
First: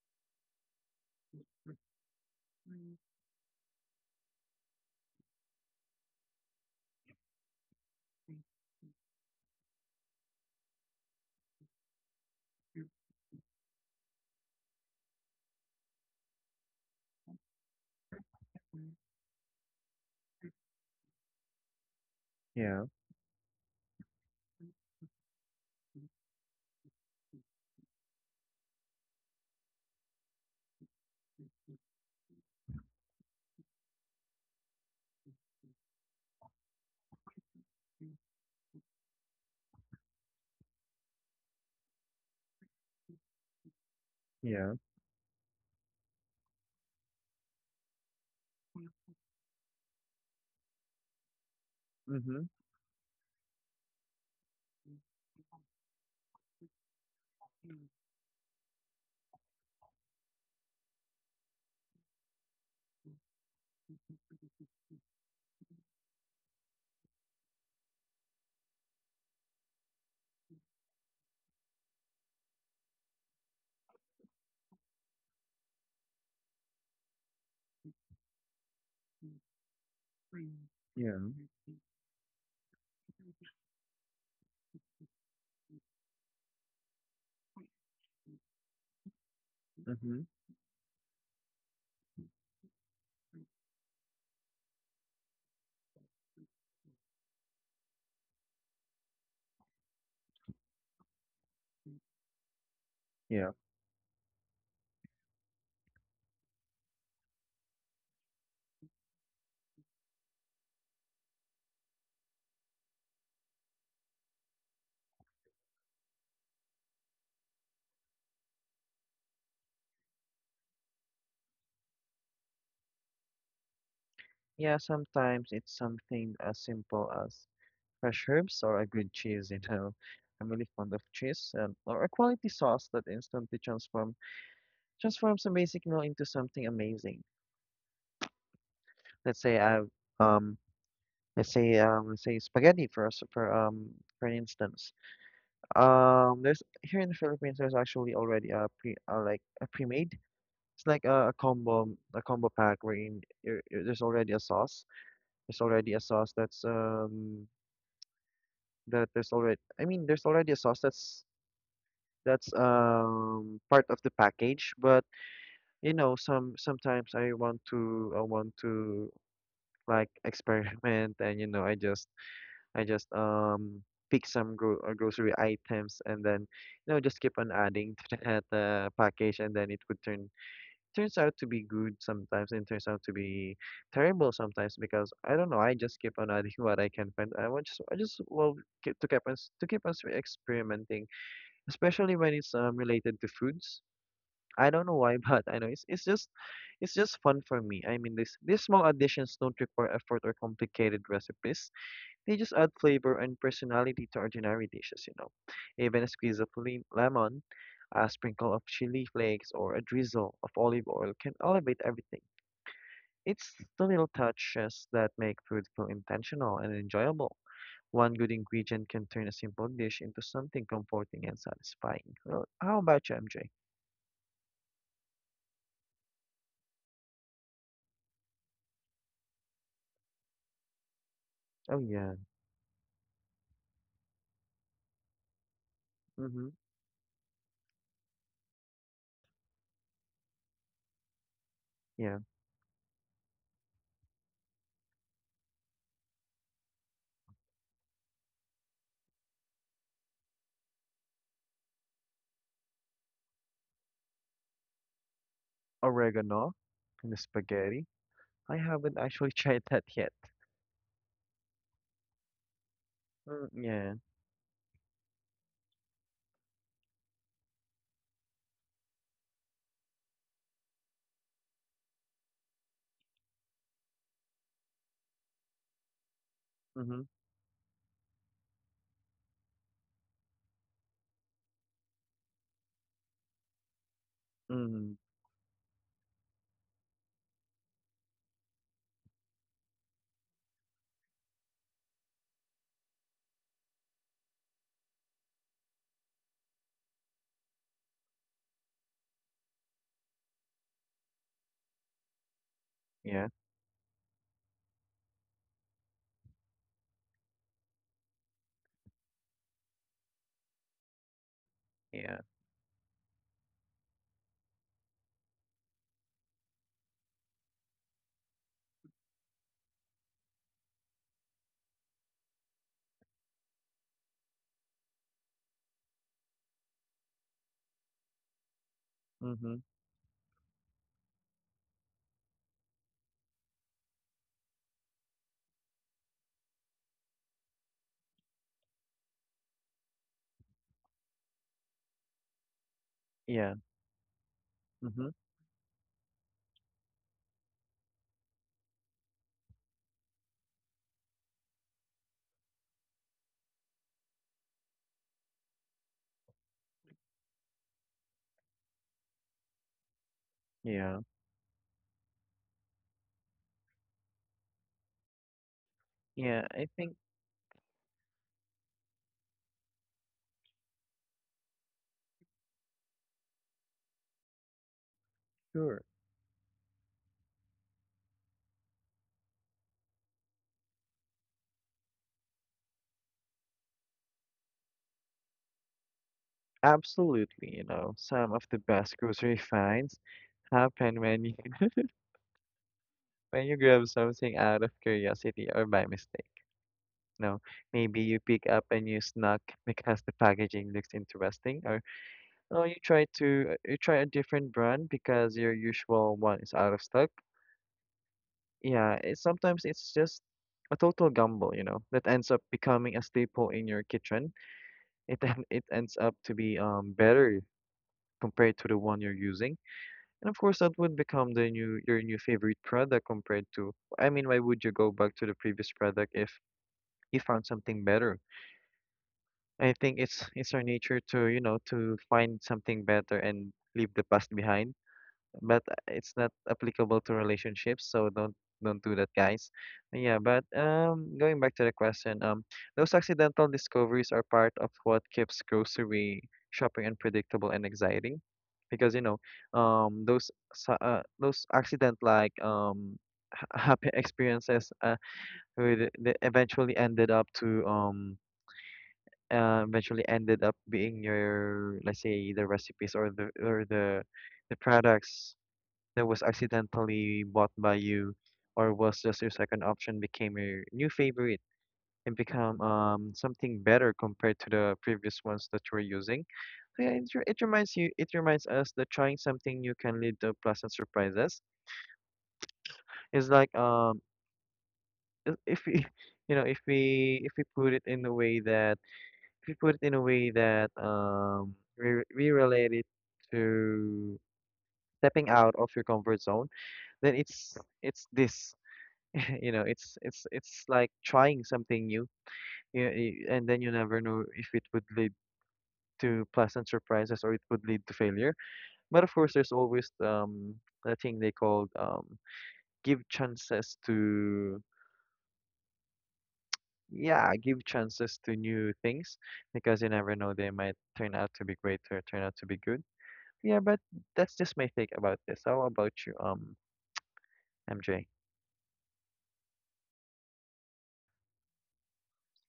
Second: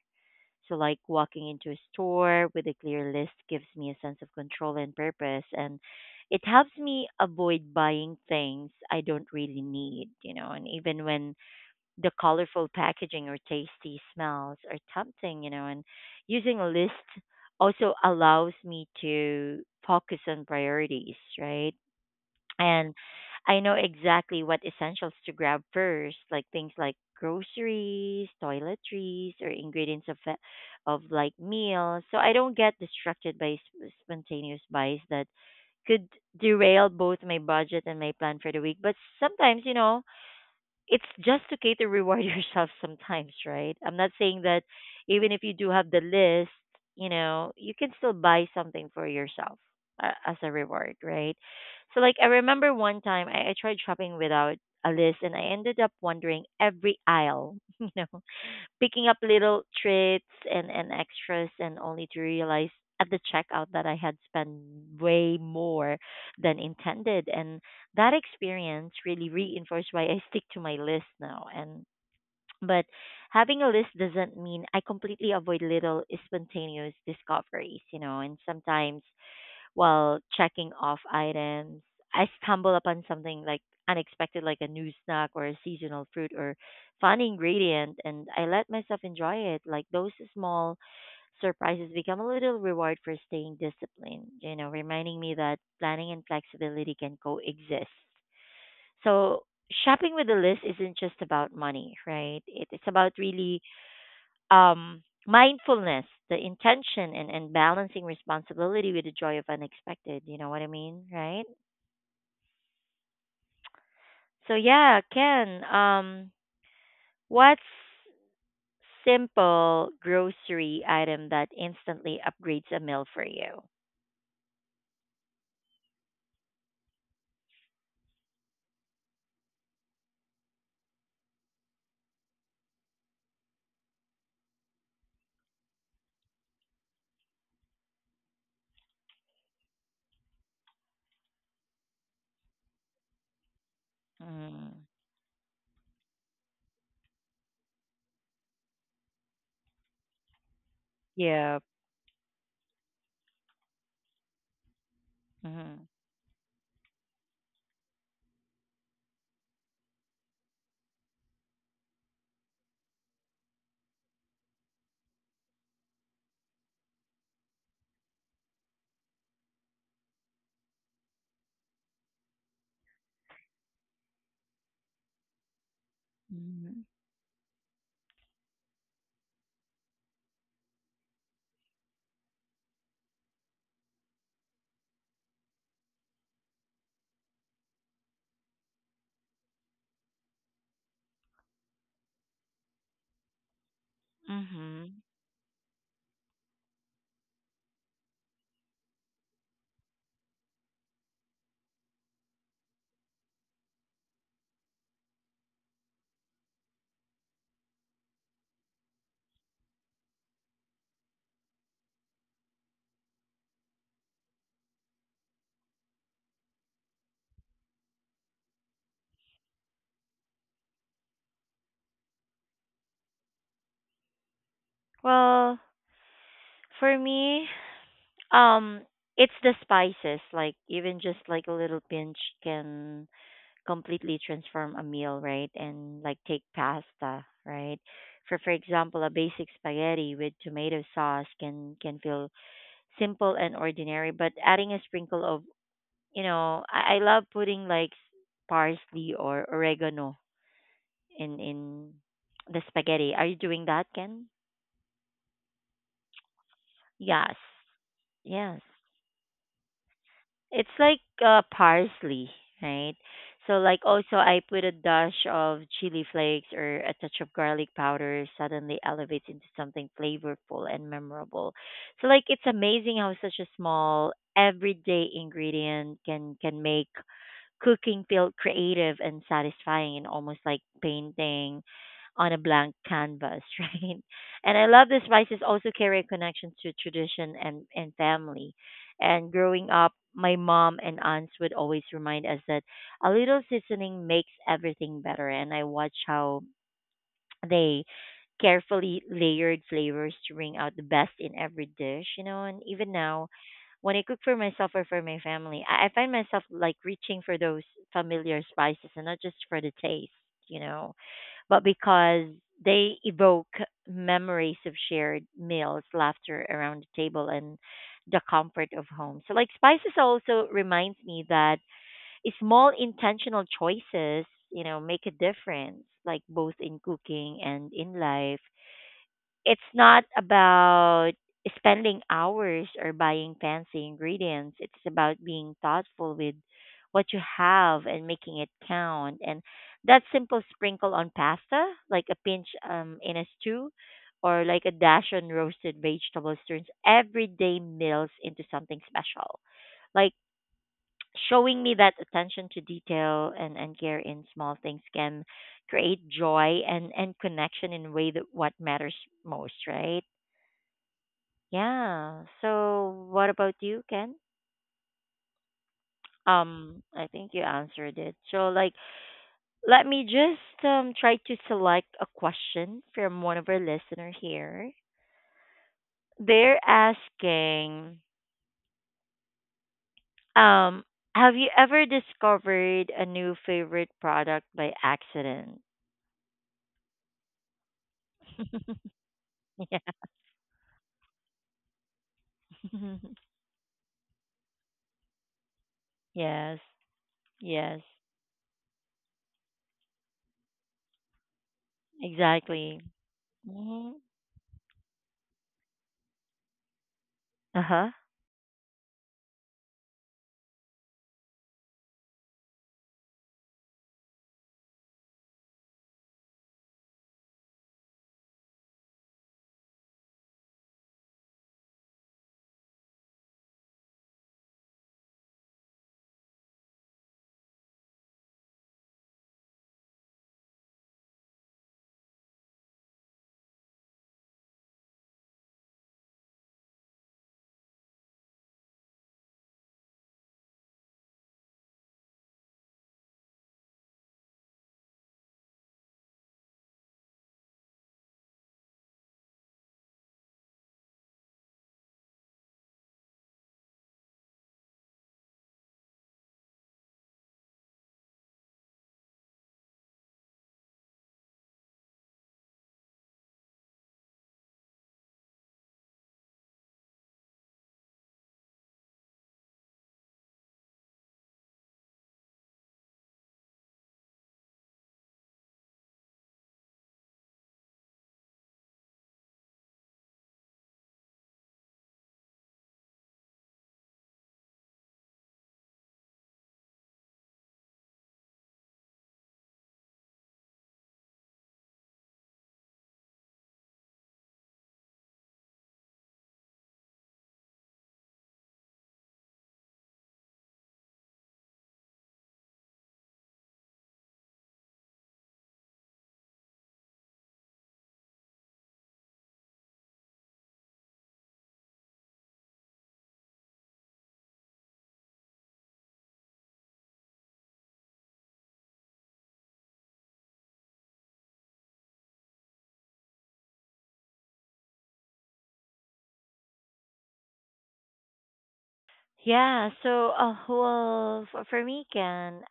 Speaker 1: So, like, walking into a store with a clear list gives me a sense of control and purpose, and it helps me avoid buying things I don't really need, you know. And even when the colorful packaging or tasty smells are tempting, you know, and using a list also allows me to focus on priorities, right?
Speaker 2: yeah,
Speaker 1: And I know exactly what essentials to grab first, like things like groceries, toiletries, or ingredients of of like meals. So I don't get distracted by spontaneous buys that could derail both my budget and my plan for the week. But sometimes, you know, it's just okay to reward yourself sometimes, right? I'm not saying that
Speaker 2: yeah,
Speaker 1: even if you do have the list, you know, you can still buy something for yourself as a reward, right? So, like, I
Speaker 2: mm-hmm,
Speaker 1: remember one time I tried shopping without a list and I ended up wandering every aisle, you know, picking up little treats and extras, and only to realize at the checkout that I had spent way more than intended. And that experience really reinforced why I stick to my list now. And but having a list doesn't mean I completely avoid little spontaneous discoveries, you know, and sometimes while checking off
Speaker 2: yeah,
Speaker 1: items. I stumble upon something like unexpected, like a new snack or a seasonal fruit or fun ingredient, and I let myself enjoy it. Like those
Speaker 2: mm-hmm,
Speaker 1: small surprises become a little reward for staying disciplined, you know, reminding me that planning and flexibility can coexist. So, shopping with a list isn't just about money, right? It- It's about
Speaker 2: yeah.
Speaker 1: really mindfulness, the intention, and balancing responsibility with the joy of unexpected. You know what I mean, right? So yeah, Ken, what's simple grocery item that instantly upgrades a meal for you?
Speaker 2: Yeah, sometimes it's something as simple as fresh herbs or a good cheese, you know. I'm really fond of cheese, or a quality sauce that instantly transforms a basic meal into something amazing. Let's say I um let's say spaghetti, for us for
Speaker 1: Mm.
Speaker 2: instance. There's, here in the Philippines, there's actually already a pre like a pre-made. It's like
Speaker 1: Yeah.
Speaker 2: a combo pack, wherein you're— there's already a sauce. There's
Speaker 1: Mhm.
Speaker 2: already a sauce that's that there's already I mean there's already a sauce that's part of the package, but you know sometimes I want to like experiment, and you know I just pick some grocery items and then,
Speaker 1: Mhm.
Speaker 2: you know, just keep on adding to that package, and then it would turns out to be good sometimes, and turns out to be terrible sometimes, because I don't know, I just keep on adding what I can find, I just, keep on s- to keep on s- experimenting, especially when it's related to foods. I don't know
Speaker 1: Mhm.
Speaker 2: why, but I know it's just, it's just fun for me. I mean, this these small additions don't require effort or complicated recipes. They just add flavor and personality to ordinary dishes, you know. Even a squeeze of lemon, a sprinkle of chili flakes, or a drizzle of olive oil can elevate everything. It's the little touches that make food feel intentional and enjoyable. One good ingredient can turn a simple dish into something comforting and satisfying. Well, how about you, MJ?
Speaker 1: Well, for me, um, it's the spices. Like even just like a
Speaker 2: Oh
Speaker 1: little
Speaker 2: yeah.
Speaker 1: pinch can completely transform a meal, right? And like take
Speaker 2: Mm-hmm.
Speaker 1: pasta, right? For example, a basic spaghetti with tomato sauce can
Speaker 2: Yeah.
Speaker 1: feel simple and ordinary, but adding a sprinkle of, you know, I love putting like parsley or oregano in the spaghetti. Are you doing that, Ken?
Speaker 2: Oregano in the
Speaker 1: Yes.
Speaker 2: spaghetti. I
Speaker 1: Yes.
Speaker 2: haven't actually tried that yet.
Speaker 1: It's like parsley, right?
Speaker 2: Mm,
Speaker 1: So like
Speaker 2: yeah.
Speaker 1: also I put a dash of chili flakes or a touch of garlic powder suddenly elevates into something flavorful and memorable. So like it's amazing how such a small everyday ingredient can make
Speaker 2: Mm-hmm.
Speaker 1: cooking felt creative and satisfying and almost like painting on a blank canvas, right? And I love
Speaker 2: Mm-hmm.
Speaker 1: the spices also carry a connection to tradition and family. And growing up, my mom and aunts would always remind us that a little seasoning makes everything better. And I watch how they carefully layered flavors to bring out the best in every dish, you know. And even now,
Speaker 2: Yeah.
Speaker 1: when I cook for myself or for my family, I find myself like reaching for those familiar spices and not just for the taste, you know, but
Speaker 2: Yeah.
Speaker 1: because they evoke memories of shared meals, laughter around the table, and the comfort of home. So, like, spices also reminds me that small intentional choices, you know, make a difference, like both in cooking and in life.
Speaker 2: Mm-hmm.
Speaker 1: It's not about spending hours or buying fancy ingredients. It's about being thoughtful with what you have and making it count. And that simple sprinkle on pasta, like a pinch in a
Speaker 2: Yeah.
Speaker 1: stew, or like a
Speaker 2: Mm-hmm.
Speaker 1: dash on roasted vegetables turns everyday meals into something special. Like showing me that attention to detail and care in small things can create joy and connection in a way that what matters most, right?
Speaker 2: Yeah.
Speaker 1: Yeah. So what about you, Ken?
Speaker 2: Yeah. I think
Speaker 1: I think you answered it. So like let me just try to select a question from one of our listener here.
Speaker 2: sure.
Speaker 1: They're asking, um, have you ever discovered a new favorite product by accident?
Speaker 2: Absolutely, you know, some of the best grocery
Speaker 1: Yeah.
Speaker 2: finds happen when you, when you grab something out of curiosity or by mistake.
Speaker 1: Yes,
Speaker 2: No,
Speaker 1: yes,
Speaker 2: maybe you pick up a new snack because the packaging looks interesting, or oh,
Speaker 1: exactly.
Speaker 2: you
Speaker 1: Hmm.
Speaker 2: try a different brand because your usual one is out of stock.
Speaker 1: Uh huh.
Speaker 2: Yeah, it, sometimes it's just a total gamble, you know, that ends up becoming a staple in your kitchen. It ends up to be better compared to the one you're using, and of course that would become the new your new favorite product compared to. I mean, why would you go back to the previous product if you found something better? I think it's our nature to, you know, to find something better and leave the past behind. But it's not applicable to relationships, so don't do that, guys. Yeah, but going back to the question, those accidental discoveries are part of what keeps grocery shopping unpredictable and exciting, because those accident like happy experiences they eventually ended up to eventually ended up being your, let's say, the recipes or the the products that was accidentally bought by you, or was just your second option, became your new favorite and become something better compared to the previous ones that you were using. So yeah, it reminds you. It reminds us that trying something new can lead to pleasant surprises. It's like if we you know if we put it in a way that. If you put it in a way that we relate it to stepping out of your comfort zone, then you know, it's like trying something new, you know, and then you never know if it would lead to pleasant surprises, or it would lead to failure. But of course, there's always the thing they called, give chances to. Yeah, give chances to new things, because you never know, they might turn out to be great or turn out to be good. Yeah, but that's just my take about this. How about you, MJ?
Speaker 1: Yeah. So, well, for me, Ken,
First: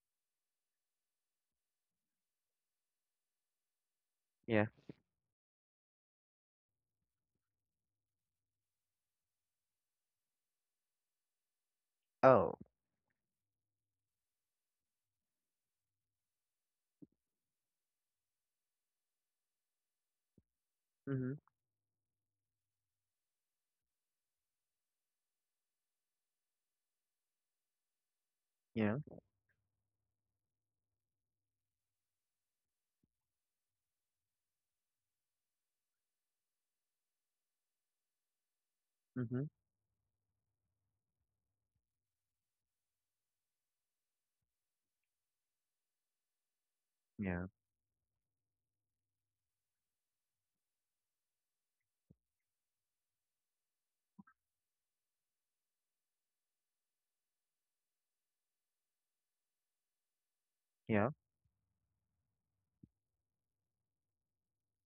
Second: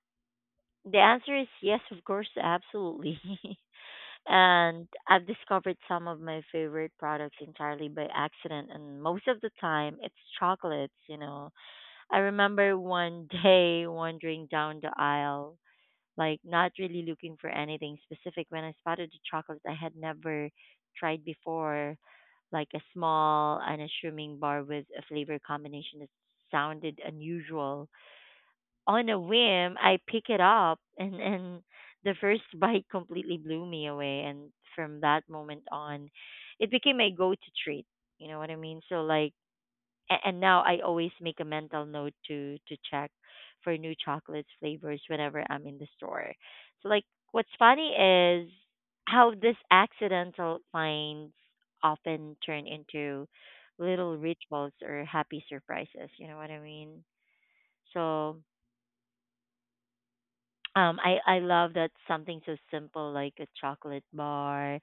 Speaker 1: the answer is yes, of course, absolutely.
Speaker 2: Yeah.
Speaker 1: And I've discovered some of my favorite products entirely by accident, and most of the time, it's chocolates. You know, I
Speaker 2: Oh.
Speaker 1: remember one day wandering down the aisle, like not really looking for anything specific, when I spotted a chocolate I had never
Speaker 2: Mm-hmm.
Speaker 1: tried before, like a small, unassuming bar with a flavor combination that sounded unusual.
Speaker 2: Yeah.
Speaker 1: On a whim, I pick it up, and the first bite completely blew me away. And from that moment on, it became my go-to treat. You know what I mean? So like
Speaker 2: Mm-hmm.
Speaker 1: and now I always make a mental note to check for new chocolates flavors whenever I'm in the store. So like
Speaker 2: Yeah.
Speaker 1: what's funny is how these accidental finds often turn into little rituals or happy surprises, you know what I mean? So um
Speaker 2: Yeah.
Speaker 1: I I love that something so simple like a chocolate bar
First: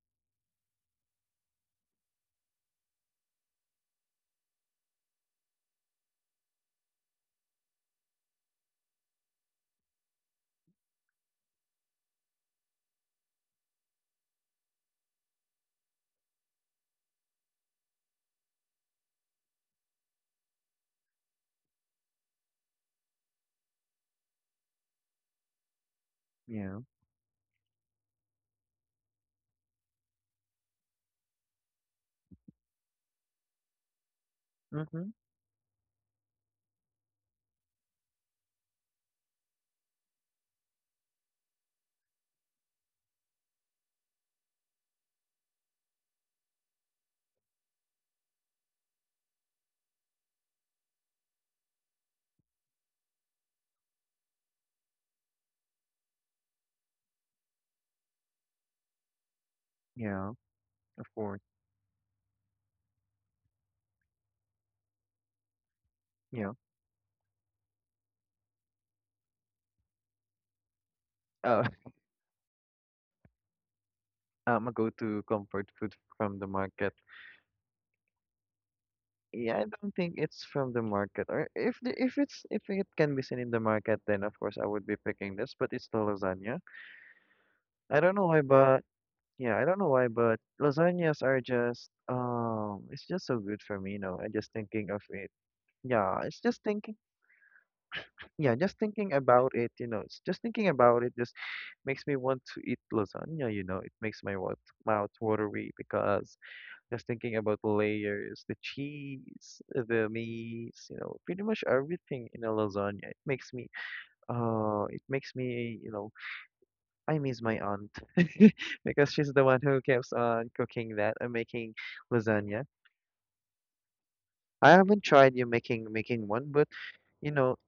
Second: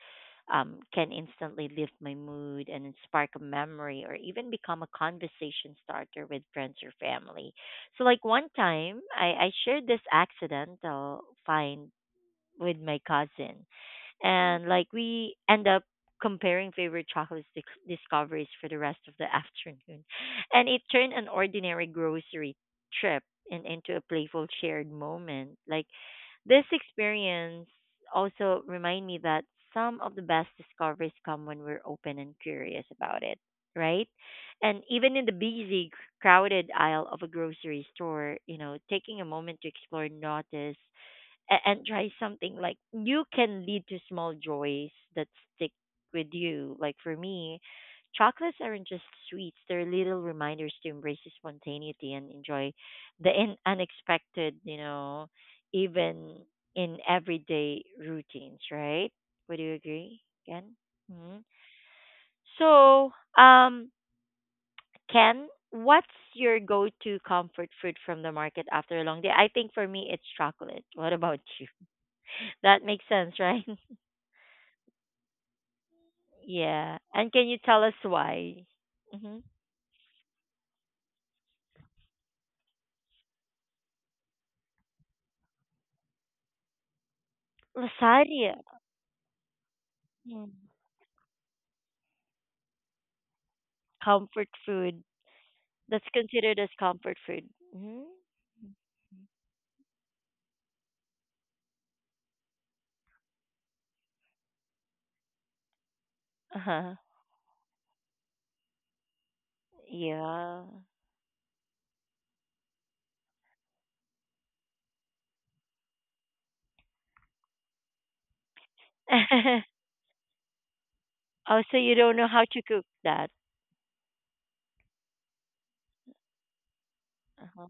Speaker 1: can instantly lift my mood and spark a memory or even become a conversation starter with friends or family. So like one time I shared this accidental find with my cousin and like we end up comparing favorite chocolate discoveries for the rest of the afternoon. And it turned an ordinary grocery trip into a playful shared moment. Like this
Speaker 2: Yeah.
Speaker 1: experience also remind me that some of the best discoveries come when we're open and curious about it, right? And
Speaker 2: Mm-hmm.
Speaker 1: even in the busy, crowded aisle of a grocery store, you know, taking a moment to explore, notice, and try something like you can lead to small joys that stick with you. Like for me, chocolates aren't just sweets, they're little reminders to embrace the spontaneity and enjoy the unexpected, you know, even in everyday routines, right? Would you agree,
Speaker 2: Yeah.
Speaker 1: Ken?
Speaker 2: Of
Speaker 1: Hmm.
Speaker 2: course.
Speaker 1: So, um, Ken, what's
Speaker 2: Yeah.
Speaker 1: your go to comfort food from the market after a long day? I think for me, it's chocolate. What about
Speaker 2: Oh,
Speaker 1: you? That makes sense, right?
Speaker 2: a go-to comfort food from the market.
Speaker 1: Yeah. And can you tell us why? Hmm.
Speaker 2: Yeah, I don't think it's from the market. Or if it's if it can be seen in the market, then of course I would be picking this. But it's the lasagna. I don't know why,
Speaker 1: Lasagna.
Speaker 2: but yeah, I don't know why, but
Speaker 1: Mm.
Speaker 2: lasagnas are just it's just so good for me. You know, I
Speaker 1: Comfort
Speaker 2: just thinking of
Speaker 1: food.
Speaker 2: it.
Speaker 1: That's
Speaker 2: Yeah,
Speaker 1: considered as comfort food. Hmm.
Speaker 2: yeah, just thinking about it, you know, it's just thinking about it just makes me want to eat lasagna. You know, it makes my mouth watery, because
Speaker 1: Uh-huh.
Speaker 2: just thinking about the layers, the cheese, the
Speaker 1: Yeah.
Speaker 2: meats, you know, pretty much everything in a lasagna. It makes me, you know, I miss my aunt because she's the one who keeps on cooking that and
Speaker 1: Oh,
Speaker 2: making
Speaker 1: so you don't know how to
Speaker 2: lasagna.
Speaker 1: cook that.
Speaker 2: I haven't tried you making one, but you know,
Speaker 1: Uh-huh.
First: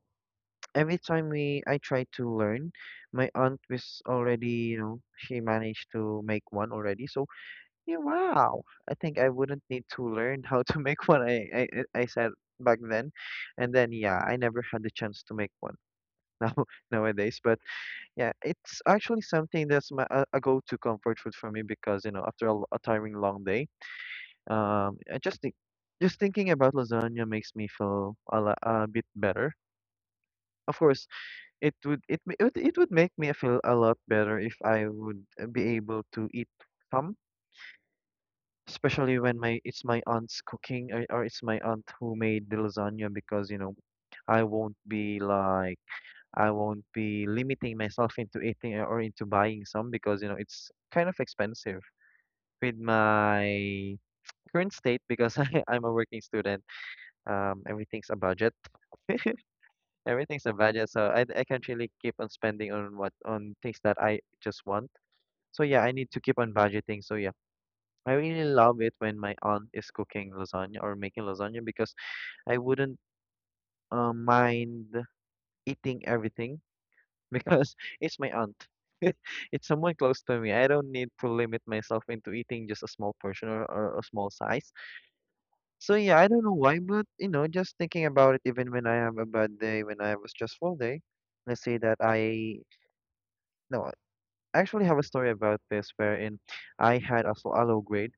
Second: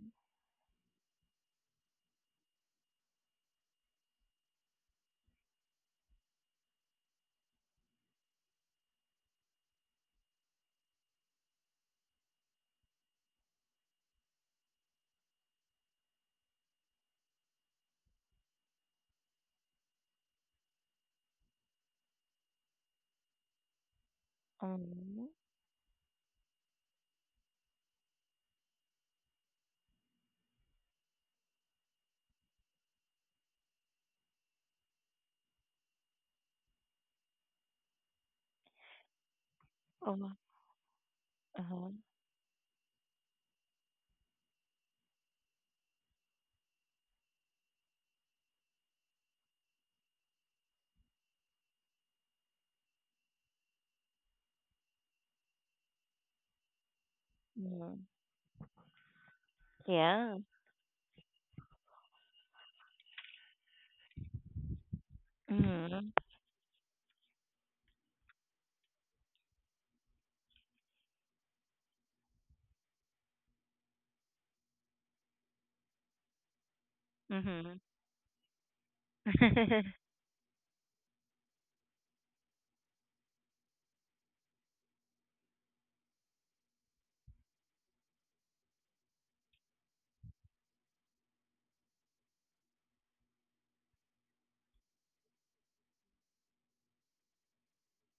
Speaker 2: every time we I try to learn, my aunt was already, you know, she managed to make one already. So yeah, wow. I think I wouldn't need to learn how to make one. I said back then, and then yeah, I never had the chance to make one. Now nowadays, but yeah, it's actually something that's my a go-to comfort food for me, because you know, after a tiring long day, I
Speaker 1: Um,
Speaker 2: just think just thinking about lasagna makes me feel a bit better. Of course, it would it ma- it would make me feel a lot better if I would be able to eat some, especially when my it's my
Speaker 1: oh,
Speaker 2: aunt's cooking, or it's my aunt
Speaker 1: uh-huh.
Speaker 2: who made the lasagna, because you know I won't be like, I won't be limiting myself into eating or into buying some, because you know it's kind of expensive with my current state, because I'm a working student.
Speaker 1: Mm.
Speaker 2: Everything's a budget.
Speaker 1: Yeah.
Speaker 2: Everything's a budget, so I can't really keep on spending on what on things that I just want. So yeah, I need
Speaker 1: Mm-hmm.
Speaker 2: to keep on budgeting. So yeah, I really love it when my aunt is cooking lasagna or making lasagna, because I wouldn't mind eating everything because
Speaker 1: Mm-hmm.
Speaker 2: it's my aunt. It's someone close to me. I don't need to limit myself into eating just a small portion, or a small size. So yeah, I don't know why, but you know, just thinking about it, even when I have a bad day, when I have a stressful day, let's say that I no, I actually have a story about this, wherein I had a so- a low grade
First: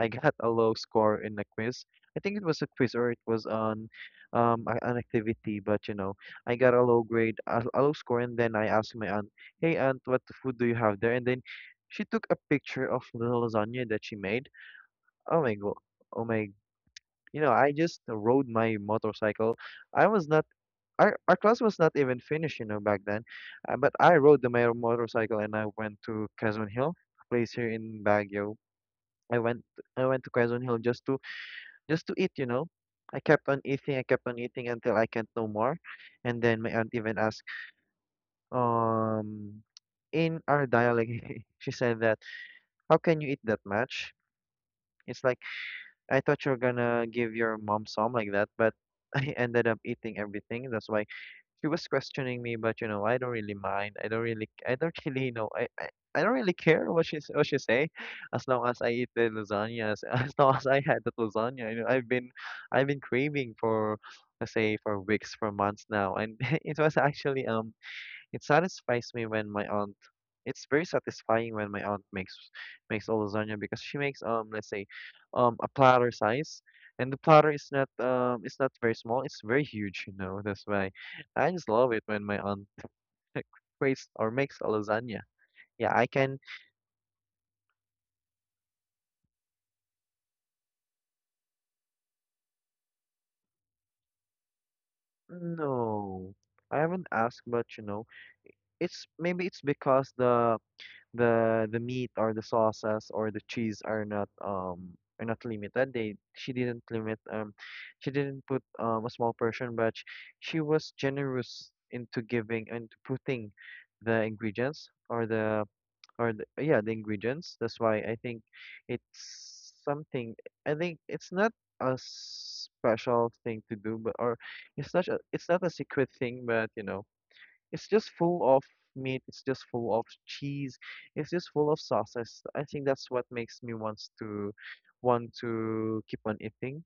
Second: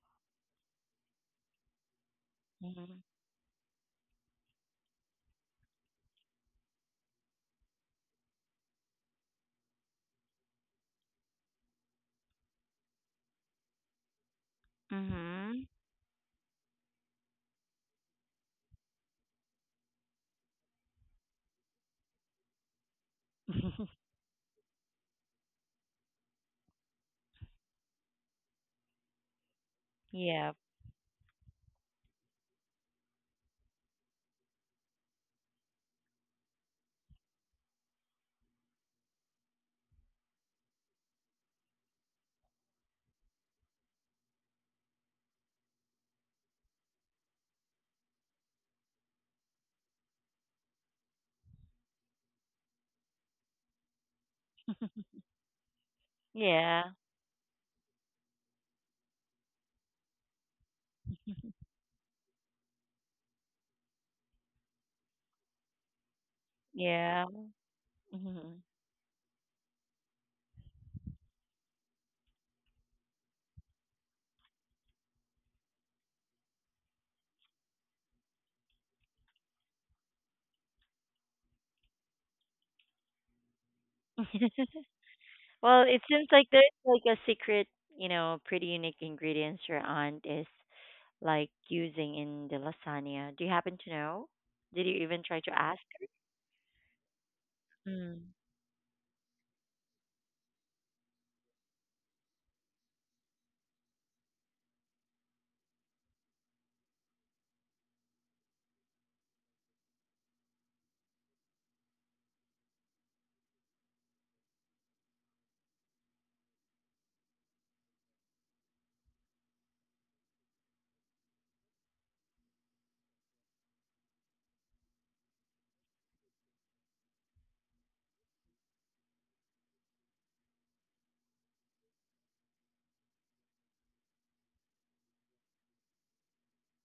Speaker 2: I got a low score in a quiz. I think it was a quiz
Speaker 1: Mm-hmm.
Speaker 2: or it was on an activity, but you know, I got a low grade, a low score, and then I asked my aunt, "Hey aunt, what food do you have there?" And then she took a picture of the lasagna that she made. Oh my
Speaker 1: Mm-hmm.
Speaker 2: god! Oh my! You know, I just rode my motorcycle. I was not. Our class was not even finished, you know, back then. But I rode the my motorcycle and I went to Quezon Hill, a place here in Baguio. I went I went to
Speaker 1: Yeah.
Speaker 2: Quezon Hill just to eat, you know. I kept on eating, I kept on eating until I can't no more. And then my aunt even asked, um, in our dialect, she said that, how can you eat that much? It's like, I thought you're gonna give your mom some like that, but I ended up eating everything. That's why she was questioning me, but you know, I don't really mind. I don't really know. I don't really care
Speaker 1: Yeah.
Speaker 2: what she say, as long as I eat the lasagna, as long as I had that lasagna. You know, I've been craving for, let's say, for weeks, for months now, and it was
Speaker 1: Yeah.
Speaker 2: actually it
Speaker 1: Mm-hmm.
Speaker 2: satisfies me when my aunt. It's very satisfying when my aunt makes a lasagna, because she makes let's say, a platter size, and the platter is not it's not very small. It's very huge, you know. That's why I just love it when my aunt creates or makes a lasagna.
Speaker 1: Well,
Speaker 2: Yeah,
Speaker 1: it
Speaker 2: I
Speaker 1: seems
Speaker 2: can.
Speaker 1: like there's like a secret, you know, pretty unique ingredients your aunt is like using in the lasagna. Do you happen to know? Did you even try to ask?
Speaker 2: No, I haven't asked, but you know,
Speaker 1: Mm.
Speaker 2: it's maybe it's because the meat or the sauces or the cheese are not limited. They she didn't limit she didn't put a small portion, but she was generous into giving and putting the ingredients or yeah the ingredients. That's why I think it's something. I think it's not a special thing to do, but or it's not it's not a secret thing, but you know. It's just full of meat, it's just full of cheese, it's just full of sauces. I think that's what makes me want to keep on eating.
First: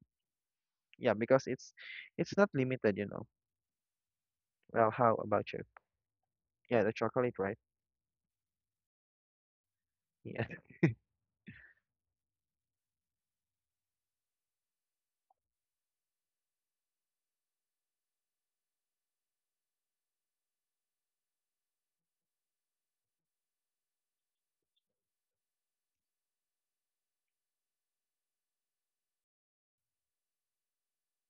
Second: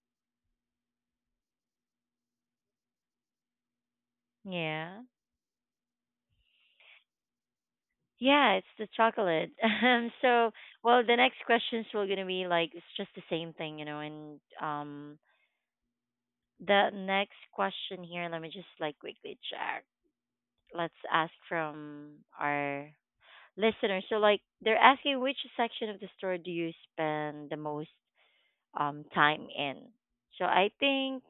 Speaker 2: Yeah, because it's not limited, you know. Well,
Speaker 1: Yeah.
Speaker 2: how about you? Yeah, the chocolate, right?
Speaker 1: Yeah, it's the chocolate.
Speaker 2: Yeah.
Speaker 1: So, well, the next questions were gonna be like it's just the same thing, you know. And the next question here, let me just like quickly check. Let's ask from our listeners. So, like, they're asking which section of the store do you spend the most time in. So I think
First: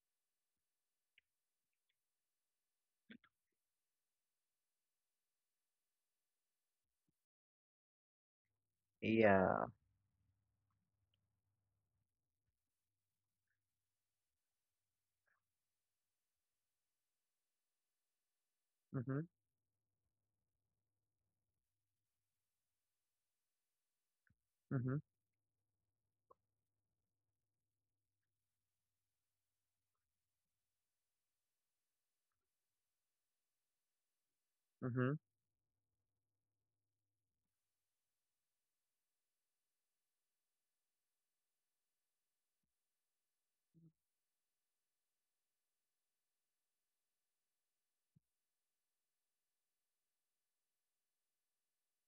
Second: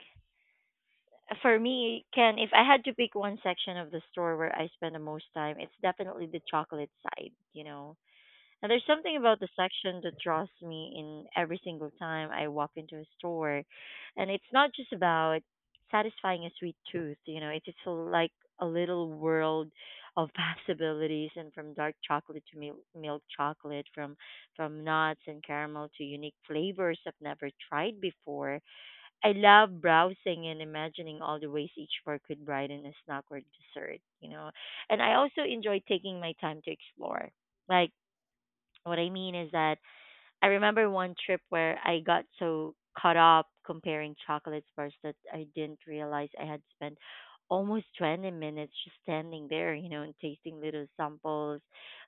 Speaker 1: for me, Ken, if I had to pick one section of the store where I spend the most time, it's definitely the chocolate side. You know, and there's something about the
Speaker 2: Yeah.
Speaker 1: section that draws me in every single time I walk into a store. And it's not just about satisfying a sweet tooth, it's just like a little
Speaker 2: Mm-hmm.
Speaker 1: world of possibilities and from dark chocolate to milk chocolate, from
Speaker 2: Mm-hmm.
Speaker 1: nuts and caramel to unique flavors I've never tried before. I love browsing and imagining all the ways each bar could brighten a snack or dessert. And
Speaker 2: Mm-hmm.
Speaker 1: I also enjoy taking my time to explore. Like what I mean is that I remember one trip where I got so caught up comparing chocolate bars that I didn't realize I had spent almost 20 minutes just standing there, and tasting little samples,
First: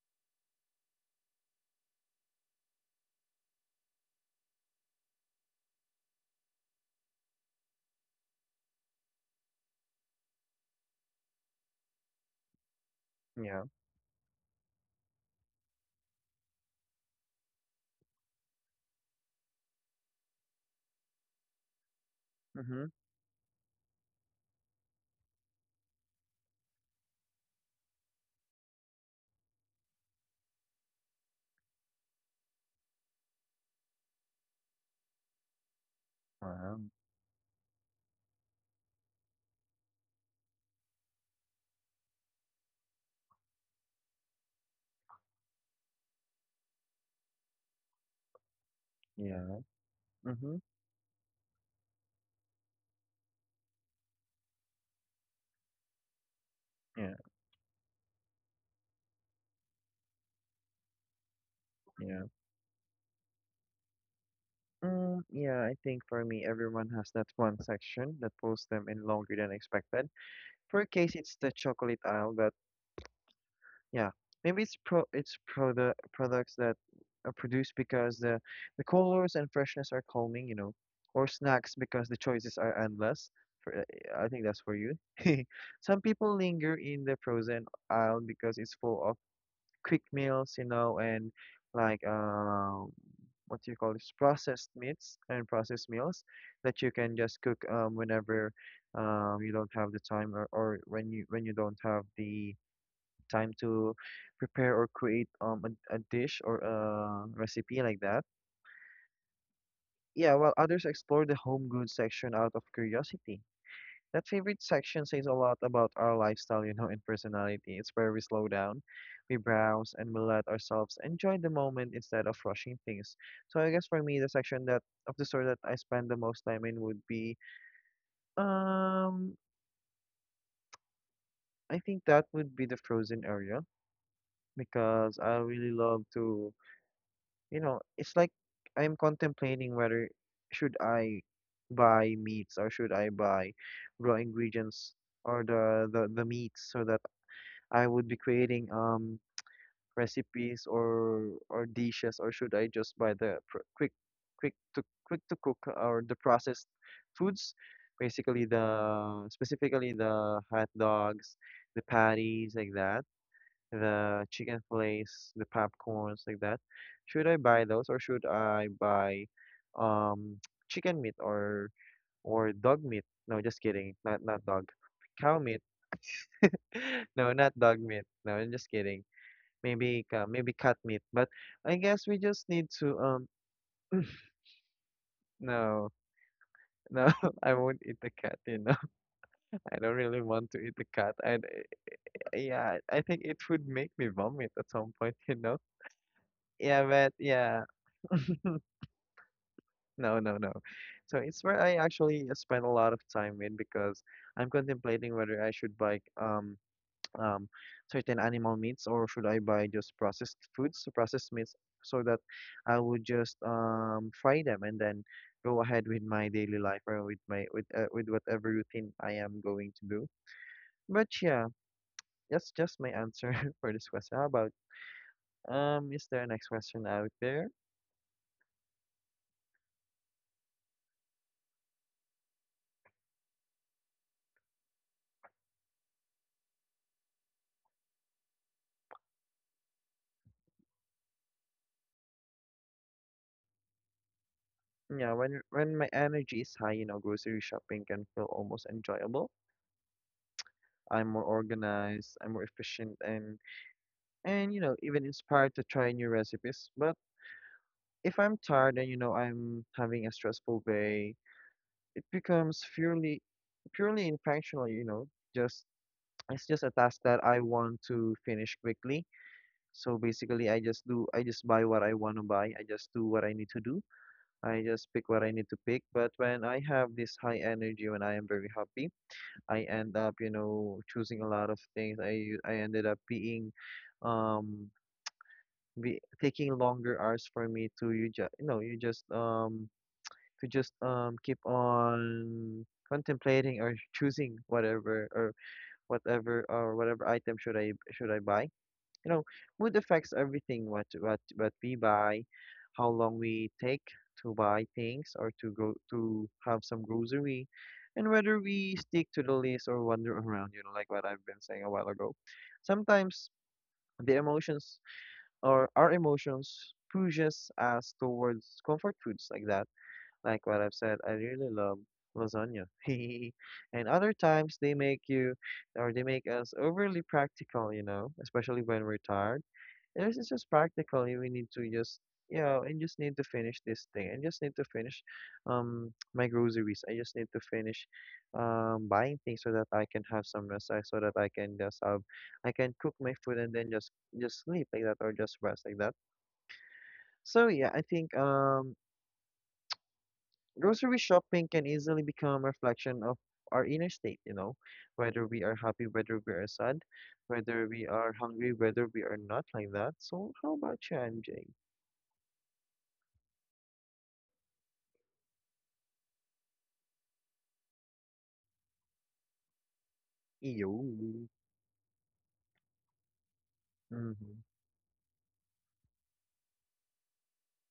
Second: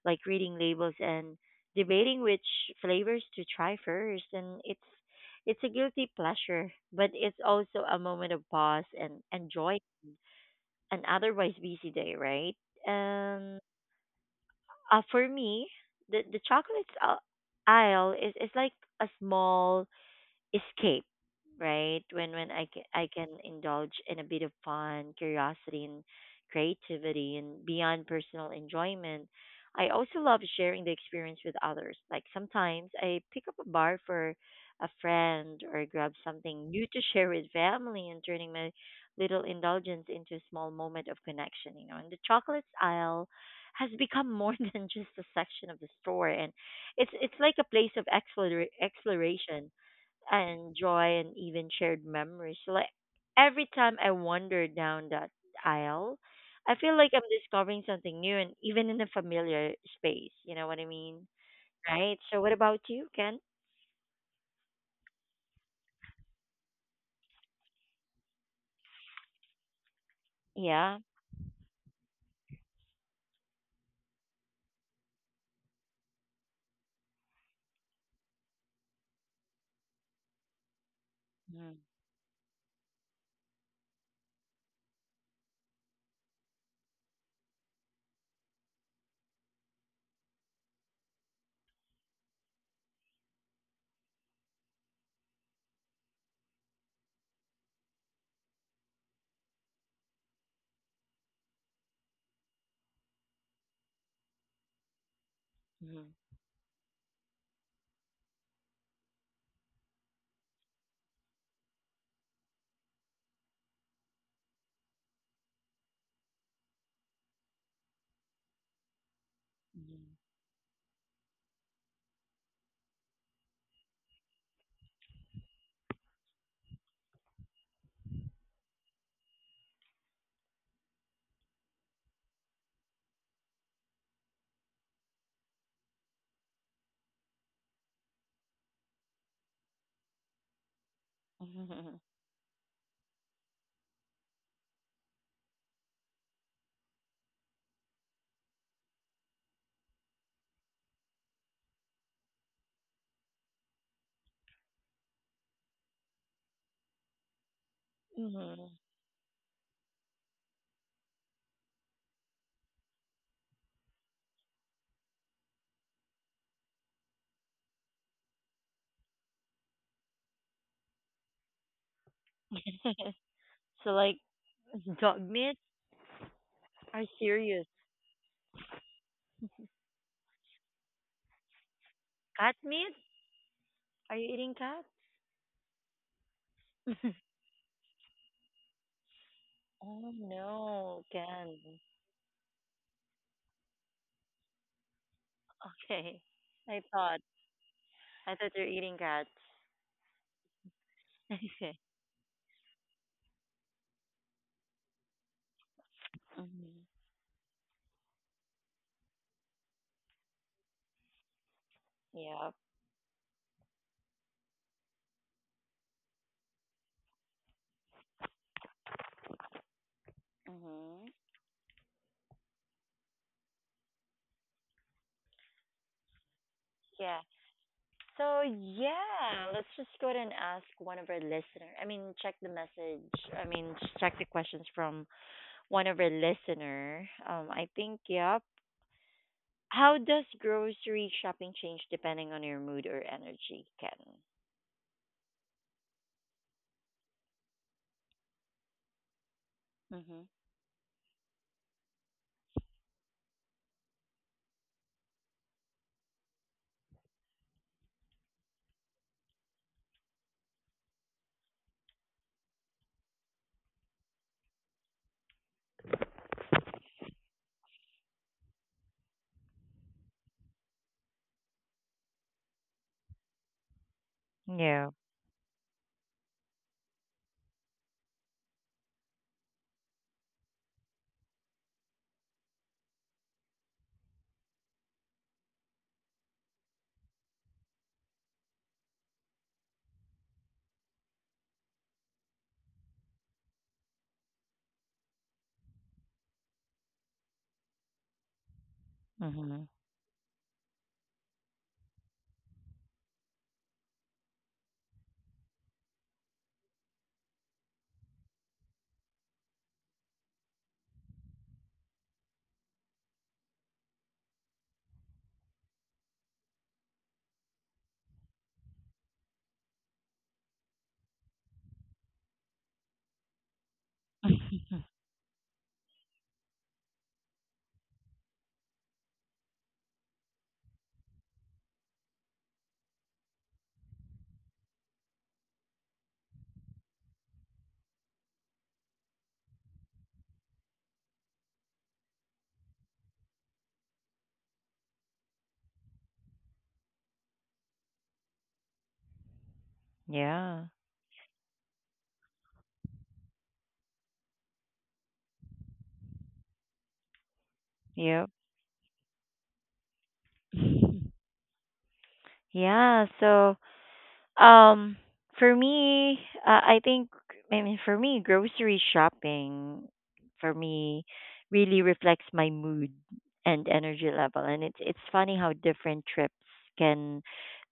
Speaker 1: like reading labels and debating which flavors to try first. And it's a guilty pleasure, but it's also a moment of pause and enjoy an otherwise busy day, right? And
Speaker 2: Yeah.
Speaker 1: for me, the chocolates aisle is like a small escape right when can
Speaker 2: Mm-hmm.
Speaker 1: I can indulge in a bit of fun curiosity and creativity. And beyond personal enjoyment, I also love sharing the experience with others. Like sometimes I pick up a bar for a friend or grab something
Speaker 2: Wow.
Speaker 1: new to share with family, and turning my little indulgence into a small moment of connection, you know. And the chocolates aisle has become more than just a section of the store, and it's like a place of
Speaker 2: Yeah.
Speaker 1: exploration
Speaker 2: Mm-hmm.
Speaker 1: and joy and even shared memories. So, like every time I wander down that aisle, I feel like
Speaker 2: Yeah.
Speaker 1: I'm discovering something new and even in a familiar space. You know what I mean? Right?
Speaker 2: Yeah.
Speaker 1: So what about you, Ken?
Speaker 2: Mm, yeah, I think for me, everyone has that one section that pulls them in longer than expected. For
Speaker 1: Yeah.
Speaker 2: Case, it's the chocolate aisle that yeah, maybe it's pro it's products that are produced, because the colors and freshness are calming, you know, or
Speaker 1: Mm-hmm.
Speaker 2: snacks because the choices are endless. For, eh, I think that's for you. Some people linger in the frozen aisle because it's full of quick meals, you know, and like what do you call this? Processed meats and processed meals that you can just cook whenever you don't have the time, or when you don't have the time to prepare or create a dish or a recipe like that. Yeah, while others explore the home goods section out of curiosity. That favorite section says a lot about our lifestyle, you know, and personality. It's where we slow down, we browse, and we let ourselves enjoy the moment instead of rushing things. So I guess for me, the section that of the store that I spend the most time in would be um I think that would be the frozen area, because I really love to you know, it's like I'm contemplating whether should I
Speaker 1: Mm-hmm.
Speaker 2: buy meats or should I buy raw ingredients or the meats, so that I would be creating recipes or dishes, or should I just buy the quick to cook or the processed foods, basically
Speaker 1: Mm-hmm.
Speaker 2: the specifically the hot dogs, the patties like that, the chicken fillets, the popcorns, like that. Should I buy those, or should I buy um chicken meat or dog meat? No, just
Speaker 1: So
Speaker 2: kidding.
Speaker 1: like
Speaker 2: Not not dog.
Speaker 1: dog
Speaker 2: Cow
Speaker 1: meat?
Speaker 2: meat.
Speaker 1: Are
Speaker 2: No, not
Speaker 1: serious?
Speaker 2: dog meat. No, I'm just kidding. Maybe maybe cat meat. But I guess we just
Speaker 1: Cat
Speaker 2: need
Speaker 1: meat?
Speaker 2: to
Speaker 1: Are you eating cat?
Speaker 2: no. No, I won't eat the cat, you know. I don't
Speaker 1: Oh
Speaker 2: really want to eat the
Speaker 1: no,
Speaker 2: cat. I
Speaker 1: Ken.
Speaker 2: yeah, I think it would make me vomit at some point, you know.
Speaker 1: Okay. I
Speaker 2: Yeah, but
Speaker 1: thought
Speaker 2: yeah.
Speaker 1: I thought you're eating cats.
Speaker 2: No, no, no. So it's where I actually spend a lot of time in because I'm contemplating whether I should buy
Speaker 1: Mhm.
Speaker 2: um certain animal meats, or should I buy just processed foods, so processed meats, so that
Speaker 1: Yep.
Speaker 2: I would just fry them and then go ahead with my daily life, or with my with whatever routine I am going to do.
Speaker 1: Mhm.
Speaker 2: But yeah, that's just my answer for this question. How about is there a next question out
Speaker 1: Yeah.
Speaker 2: there?
Speaker 1: So yeah, let's just go ahead and ask one of our listeners. I mean, check the message. I mean, check the questions from one of our listener. I think yep. How does grocery shopping change depending on your mood or energy, Ken?
Speaker 2: Yeah, when my energy is high, you know, grocery shopping can feel almost enjoyable.
Speaker 1: Mhm.
Speaker 2: I'm more organized, I'm more efficient, and you know, even inspired to try new recipes. But if I'm tired and you know I'm having a stressful day, it becomes purely functional, you know, just it's just a task that I want to finish quickly. So basically, I just do I just buy what I want to buy. I just do what I need to do. I just
Speaker 1: Yeah.
Speaker 2: pick what I need to pick. But when I have this high energy, when I am very happy. I end up, you know, choosing a lot of things. I ended up being um be taking longer hours for me to you just you know you just to just keep on contemplating or choosing whatever or whatever or whatever item should I buy, you know,
Speaker 1: Mhm.
Speaker 2: mood affects everything, what we buy, how long we take to buy things, or to go to have some grocery, and whether we stick to the list or wander around, you know, like what I've been saying a while ago. Sometimes the emotions or our emotions pushes us towards comfort foods like that, like what I've said, I really love lasagna. And other times they make you or they make us overly practical, you know, especially when we're tired, this is just practical. We need to just, you know, and just need to finish this thing. I just need to finish my groceries. I just need to finish buying things so that I can have some rest, so that I can just have I can cook my food and then just sleep like that, or just rest like that. So yeah, I think
Speaker 1: Yeah.
Speaker 2: grocery shopping can easily become a reflection of our inner state, you know, whether we are happy, whether we are sad, whether we are
Speaker 1: Yep.
Speaker 2: hungry, whether we are not like that. So how about you, MJ?
Speaker 1: Yeah. So. Um, for me, I think I mean for me, grocery shopping for
Speaker 2: Iyon.
Speaker 1: me really reflects my mood and energy level,
Speaker 2: Mhm.
Speaker 1: and it's funny how different trips can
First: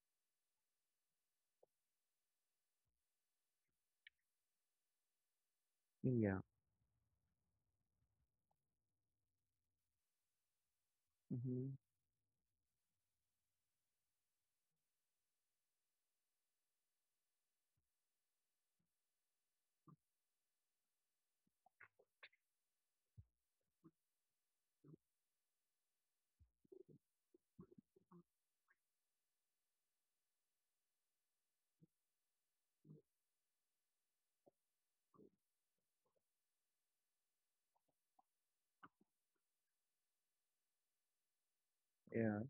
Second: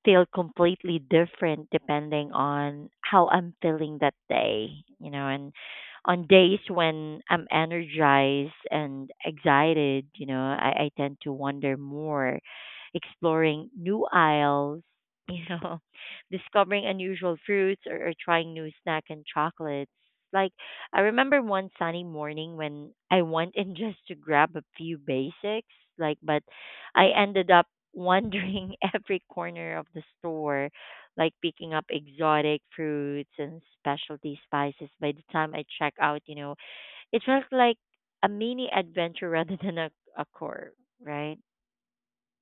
Speaker 1: feel completely different depending on how I'm feeling that day, you know. And on
Speaker 2: Yeah.
Speaker 1: days when I'm energized and excited, you know, I tend to wander
Speaker 2: Mhm.
Speaker 1: more, exploring new aisles, you know, discovering unusual fruits or trying new snack and chocolates. Like I remember one sunny morning when I went in just to grab a few basics, but I ended up wandering every corner of the store, like picking up exotic fruits and specialty spices. By the time I check out, you know, it felt like a mini adventure rather than a core, right?
Speaker 2: Yeah.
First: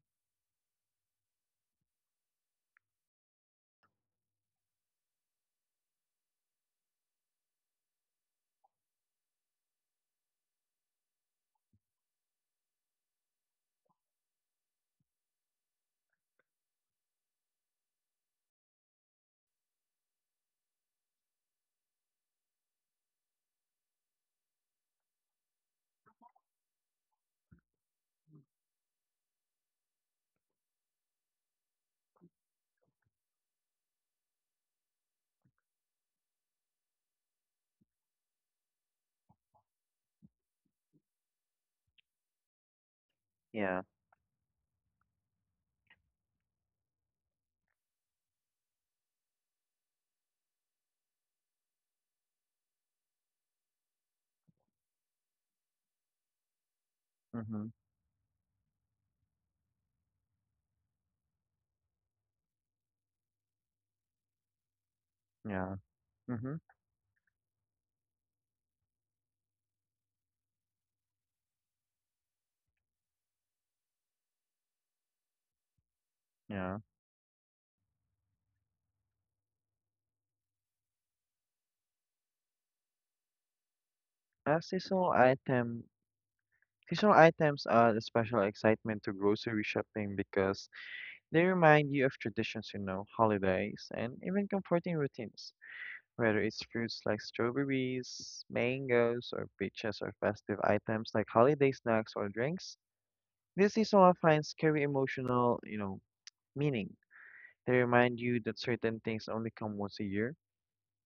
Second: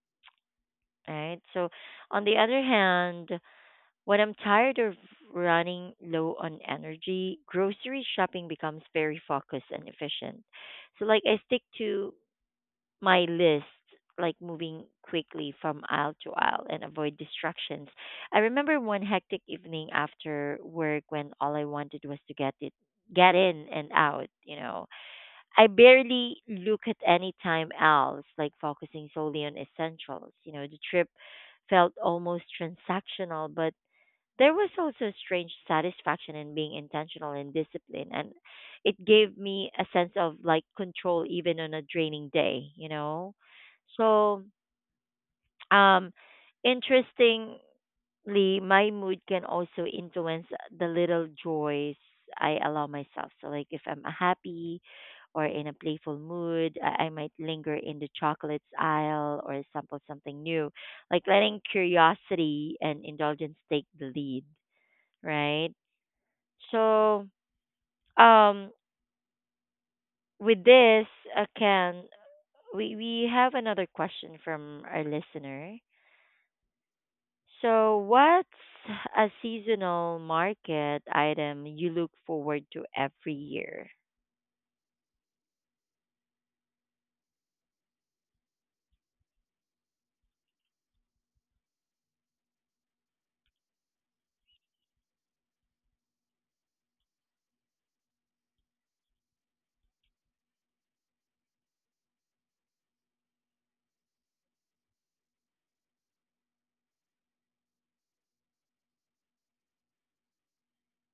Speaker 1: Right. So on the other hand, when I'm tired or running low on energy, grocery shopping becomes very focused and efficient. So like I stick to my list, like moving quickly from aisle to aisle and avoid distractions. I remember one hectic evening after work when all I wanted was to get in and out, you know. I barely look at any time else, like focusing solely on essentials. You know, the trip felt almost transactional, but there was also a strange satisfaction in being intentional and disciplined, and it gave me a sense of like control even on a draining day, you know.
Speaker 2: Yeah.
Speaker 1: So, um, interestingly, my mood can also influence the little joys I allow myself. So, like if I'm happy or in a playful mood, I might linger
Speaker 2: Mhm.
Speaker 1: in the chocolates aisle or sample something new, like letting curiosity and indulgence take the lead, right?
Speaker 2: Yeah. Mhm.
Speaker 1: So, um, with this, Ken, we have another question from our listener.
Speaker 2: Yeah.
Speaker 1: So, what's a seasonal market item you look forward to every year?
Speaker 2: Seasonal item. Seasonal items add a special excitement to grocery shopping because they remind you of traditions, you know, holidays, and even comforting routines. Whether it's fruits like strawberries, mangoes, or peaches, or festive items like holiday snacks or drinks, these seasonal finds carry emotional, you know, meaning. They remind you that certain things only come once a year,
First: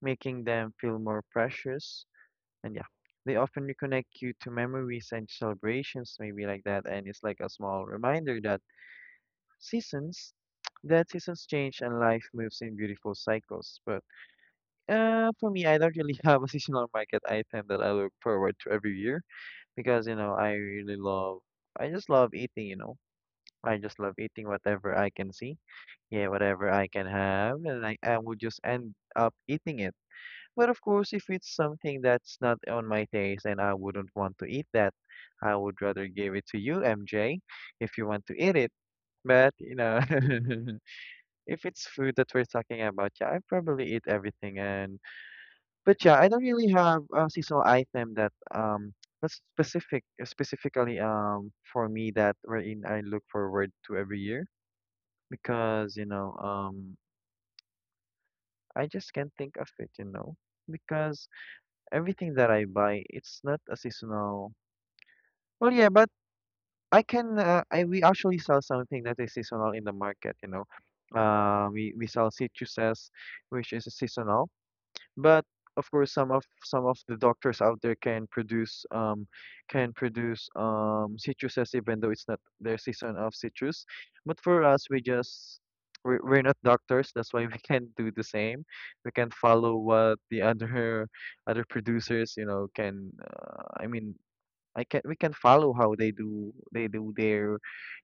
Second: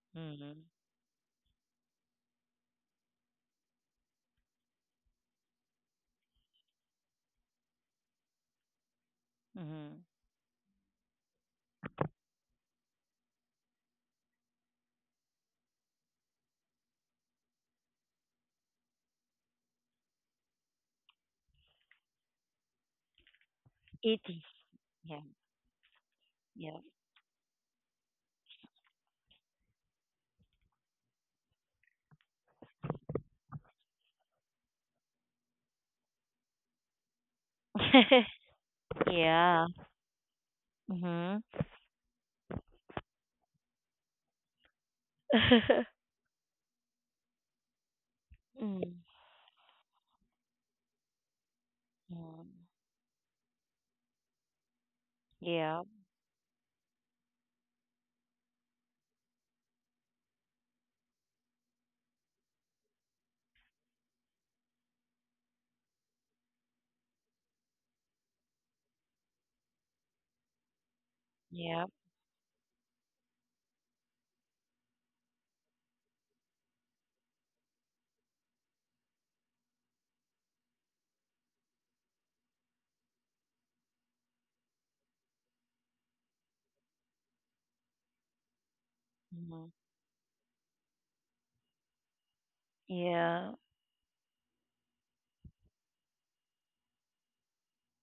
Speaker 2: making
Speaker 1: Mm-hmm.
Speaker 2: them feel more precious. And yeah, they often reconnect you to memories and celebrations, maybe like that. And it's like a small reminder that
Speaker 1: Mm-hmm.
Speaker 2: seasons, that seasons change and life moves in beautiful cycles. But for me, I don't really have a seasonal market item that I look forward to every year, because you know I really love, I just love eating. You know, I just love
Speaker 1: Eating.
Speaker 2: eating whatever I
Speaker 1: Yeah.
Speaker 2: can see. Yeah, whatever I can have, and I would just end up eating it. But of course, if it's something that's not on my taste and I wouldn't want to eat that, I would rather give it to you, MJ, if you
Speaker 1: Yeah.
Speaker 2: want to eat it. But, you
Speaker 1: Yeah.
Speaker 2: know,
Speaker 1: Mm-hmm.
Speaker 2: if it's food that we're talking about, yeah, I probably eat everything. And but yeah, I don't really have a seasonal item that
Speaker 1: Mm-hmm.
Speaker 2: that's specifically for me, that wherein I look forward to every year
Speaker 1: Yeah.
Speaker 2: because, you know, I just can't think of it, you know, because everything that I buy, it's not a seasonal. Well, yeah, but I can. I we actually sell something that is seasonal in the market. You know,
Speaker 1: Yeah.
Speaker 2: we sell citruses, which is a seasonal. But of course, some of the doctors out there can produce citruses even though it's not their season of citrus. But for us, we just we're not doctors. That's why we can't do the same. We can
Speaker 1: Mm-hmm.
Speaker 2: follow what the other other producers, you know, can.
Speaker 1: Yeah.
Speaker 2: I mean, I can we can follow how they do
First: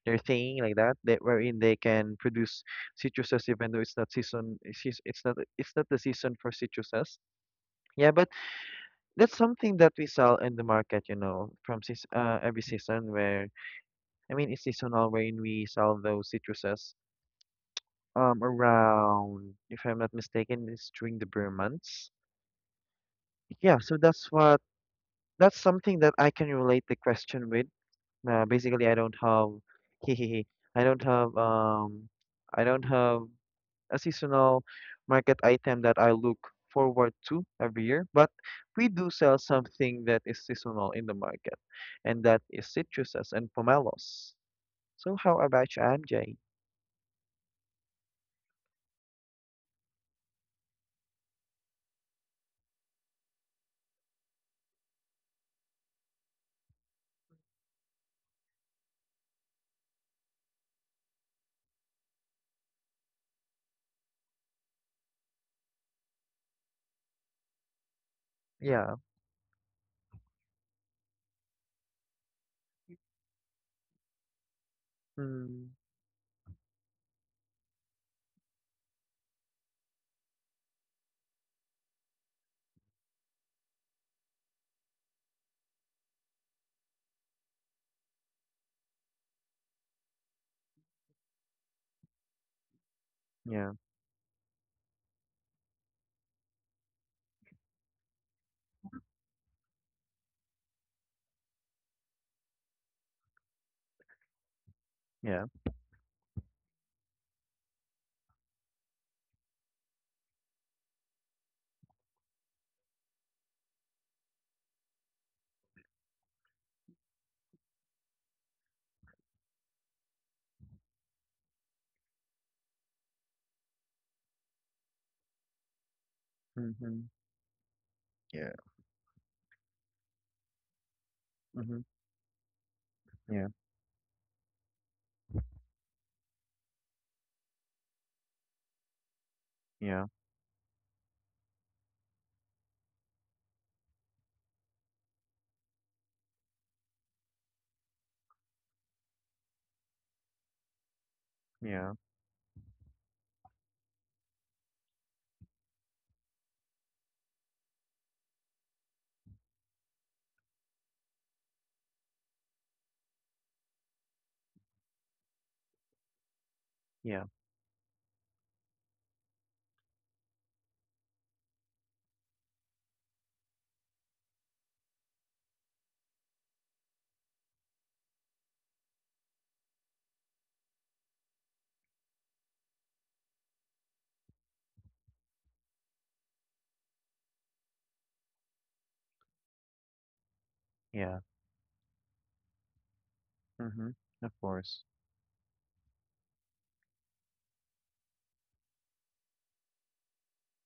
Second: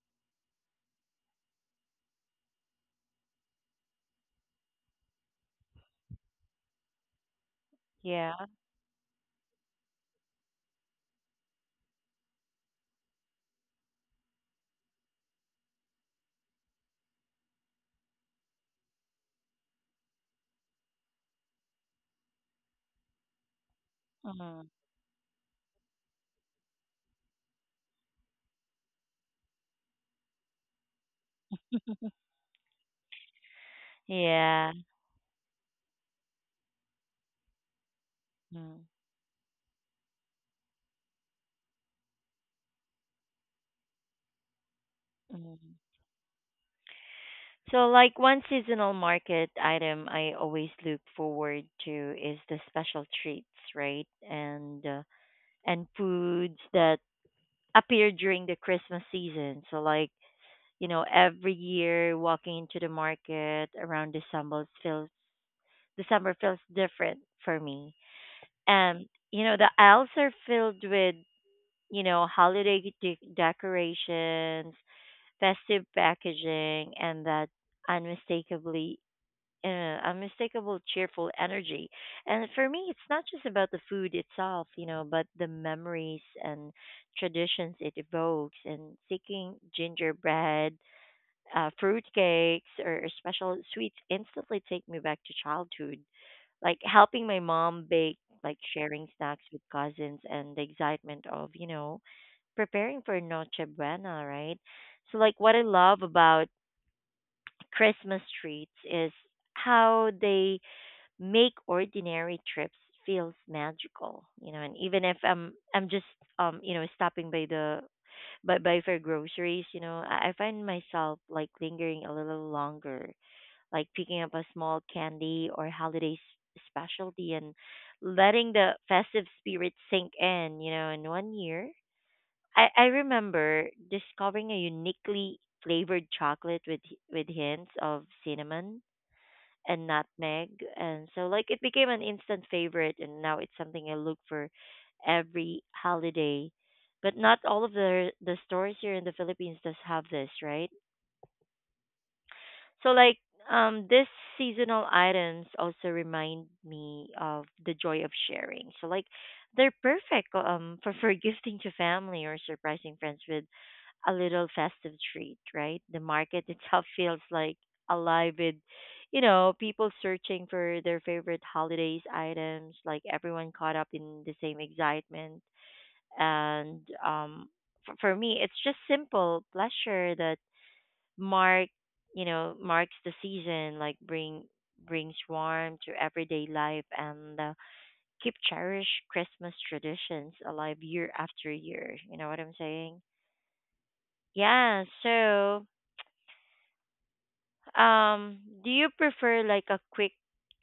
Speaker 2: their thing like that. That wherein they can produce citruses even though it's not season. It's it's not the season for citruses, yeah, but
Speaker 1: Yeah.
Speaker 2: that's something that we sell in the market, you know, from seas every season where, I mean, it's seasonal when we sell those citruses around, if I'm not mistaken, it's during the beer months. Yeah, so
Speaker 1: Mm-hmm.
Speaker 2: that's something that I can relate the question with. Basically, I don't have, I don't have um, I don't have a seasonal
Speaker 1: Yeah.
Speaker 2: market item that I look forward to every year, but we do sell something that is seasonal in the market, and that is citruses and pomelos. So how
Speaker 1: Mm-hmm.
Speaker 2: about you, MJ?
Speaker 1: So, like one seasonal market item I always look forward to is the special treats, right? And foods that appear during the Christmas season. So, like you know, every year walking into the market around December feels different for me.
Speaker 2: Yeah.
Speaker 1: And you know, the aisles are filled with you know holiday decorations,
Speaker 2: Mm,
Speaker 1: festive packaging, and that unmistakably unmistakable cheerful energy. And for me, it's not just about the food itself, you know, but the memories and traditions it evokes. And seeking gingerbread, fruit cakes, or special
Speaker 2: yeah.
Speaker 1: sweets instantly take me back to childhood. Like helping my mom bake, like sharing snacks with cousins, and the excitement of, you know, preparing for Noche Buena, right? So, like,
Speaker 2: Yeah.
Speaker 1: what I love about Christmas treats is how they make ordinary trips feels magical, you know. And even if I'm just you know stopping by the by for groceries, you know, I find myself like lingering a little longer, like picking up a small candy or holiday
Speaker 2: Mm-hmm.
Speaker 1: specialty, and letting
Speaker 2: Yeah.
Speaker 1: the festive spirit sink in, you know. In one year
Speaker 2: Mm-hmm.
Speaker 1: I
Speaker 2: Yeah.
Speaker 1: remember discovering a uniquely flavored chocolate with hints of cinnamon and
Speaker 2: Yeah.
Speaker 1: nutmeg. And so, like, it became an instant favorite, and now it's something I look for every holiday. But not all of the stores here in the Philippines does have this, right?
Speaker 2: Yeah.
Speaker 1: So like this seasonal items also remind me of the joy of sharing. So like they're perfect for gifting to family or surprising friends with a little festive treat, right? The market itself feels
Speaker 2: Yeah.
Speaker 1: like alive with, you know, people searching for their favorite holidays items, like everyone caught up in the same excitement. And for me, it's just simple pleasure that mark you know marks the season, like brings warmth to everyday life and keep cherish Christmas traditions alive year
Speaker 2: Yeah.
Speaker 1: after year, you know what I'm saying.
Speaker 2: Mm-hmm. Of
Speaker 1: Yeah
Speaker 2: course.
Speaker 1: so um do you prefer like a quick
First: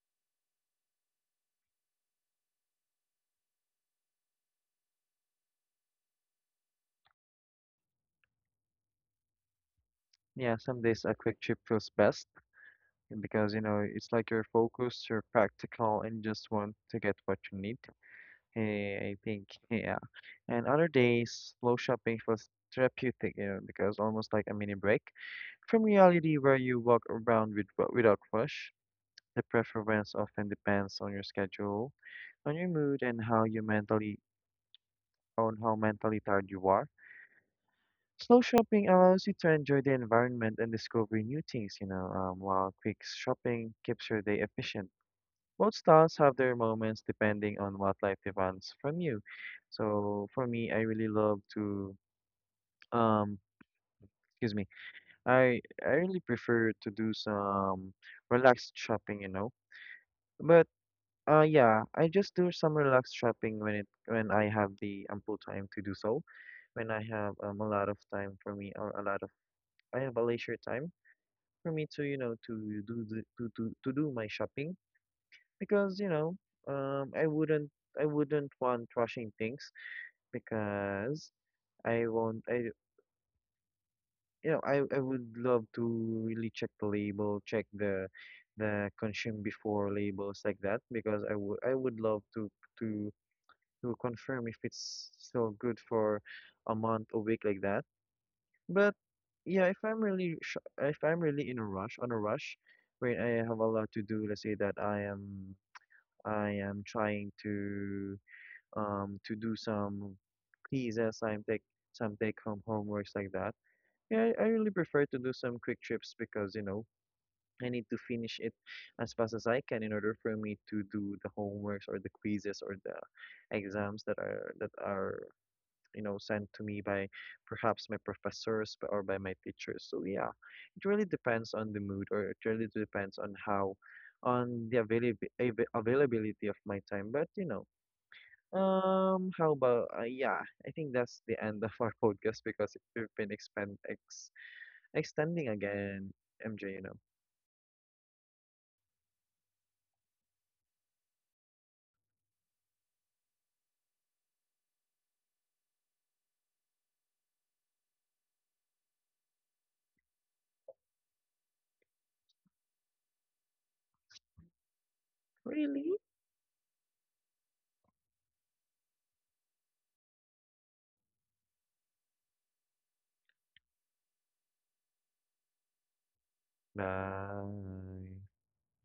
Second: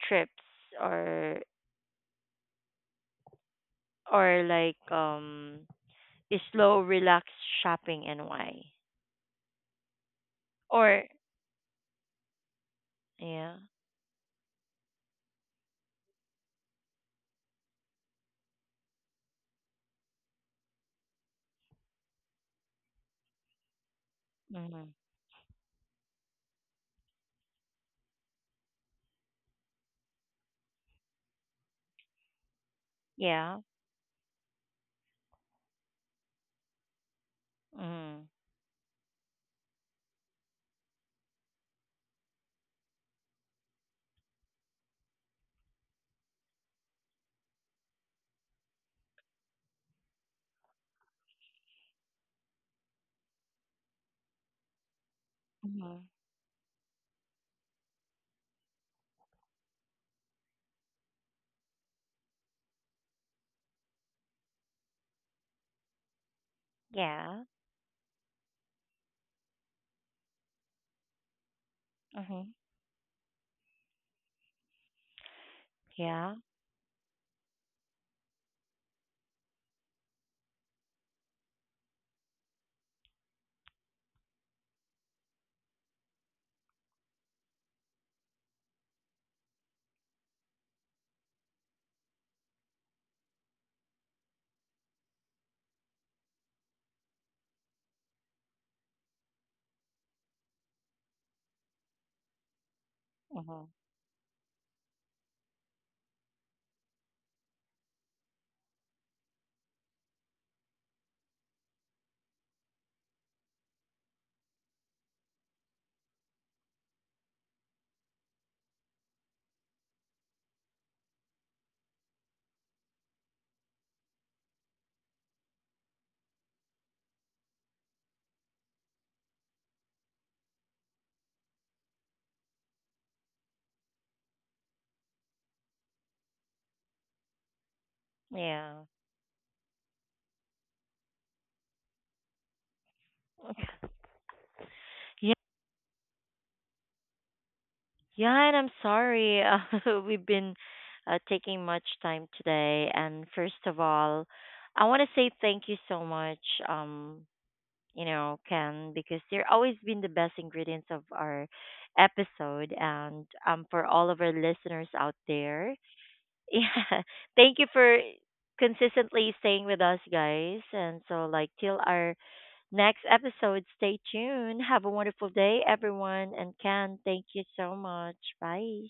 Speaker 1: trips or or like a slow relaxed shopping and why
Speaker 2: Yeah, some
Speaker 1: or
Speaker 2: days a quick trip feels best
Speaker 1: yeah
Speaker 2: because you know it's like you're focused, you're practical, and just want to get what you need. Hey, I think yeah. And other days, slow shopping was therapeutic, you know, because almost like a mini
Speaker 1: mm-hmm.
Speaker 2: break from reality where you walk around with, without rush. The preference often depends on your schedule, on your mood, and how
Speaker 1: Yeah
Speaker 2: you mentally, on how mentally tired you are.
Speaker 1: mm-hmm.
Speaker 2: Slow shopping allows you to enjoy the environment and discover new things, you know, while quick shopping keeps your day efficient. Both styles have their moments depending on what life demands from you. So for me, I really love to, um, excuse me, I
Speaker 1: Mm-hmm,
Speaker 2: I really prefer to do some relaxed shopping, you know. But yeah, I just do some relaxed shopping when it when I have the ample time to do so. When I have
Speaker 1: yeah
Speaker 2: a lot of time for me, or a lot of I have a leisure time for me to, you know,
Speaker 1: hmm
Speaker 2: to do the, to do my shopping because, you
Speaker 1: yeah
Speaker 2: know, um I wouldn't I wouldn't want rushing things because I won't I you know, I would love to really check the label, check the consume before labels like that, because I would love to to to confirm if it's still good for a month, a week like that. But yeah, if I'm really in a rush, on a rush where I
Speaker 1: hmm.
Speaker 2: have a lot to do, let's say that I am trying to do some quizzes, some take home homeworks like that. Yeah, I really prefer to do some quick trips because, you know, I need to finish it as fast as I can in order for me to do the homeworks or the quizzes or the exams that are, you know, sent to me by perhaps my professors or by my teachers. So yeah, it really depends on the mood, or it really depends on how on the availab- av- availability of my time. But, you know,
Speaker 1: Yeah.
Speaker 2: how about yeah, I think that's the end of our podcast because we've been expand ex
Speaker 1: Yeah.
Speaker 2: extending again, MJ, you know.
Speaker 1: Yeah, and I'm sorry. We've been taking much time today. And first of all, I want to say thank you so much, um, you know, Ken, because you're always been the best ingredients of our episode. And for all of our listeners out there,
Speaker 2: Really?
Speaker 1: yeah, thank you for consistently staying with us, guys. And so, like, till our next episode. Stay tuned. Have a wonderful day, everyone. And Ken, thank you so much.
Speaker 2: Bye.
Speaker 1: Bye.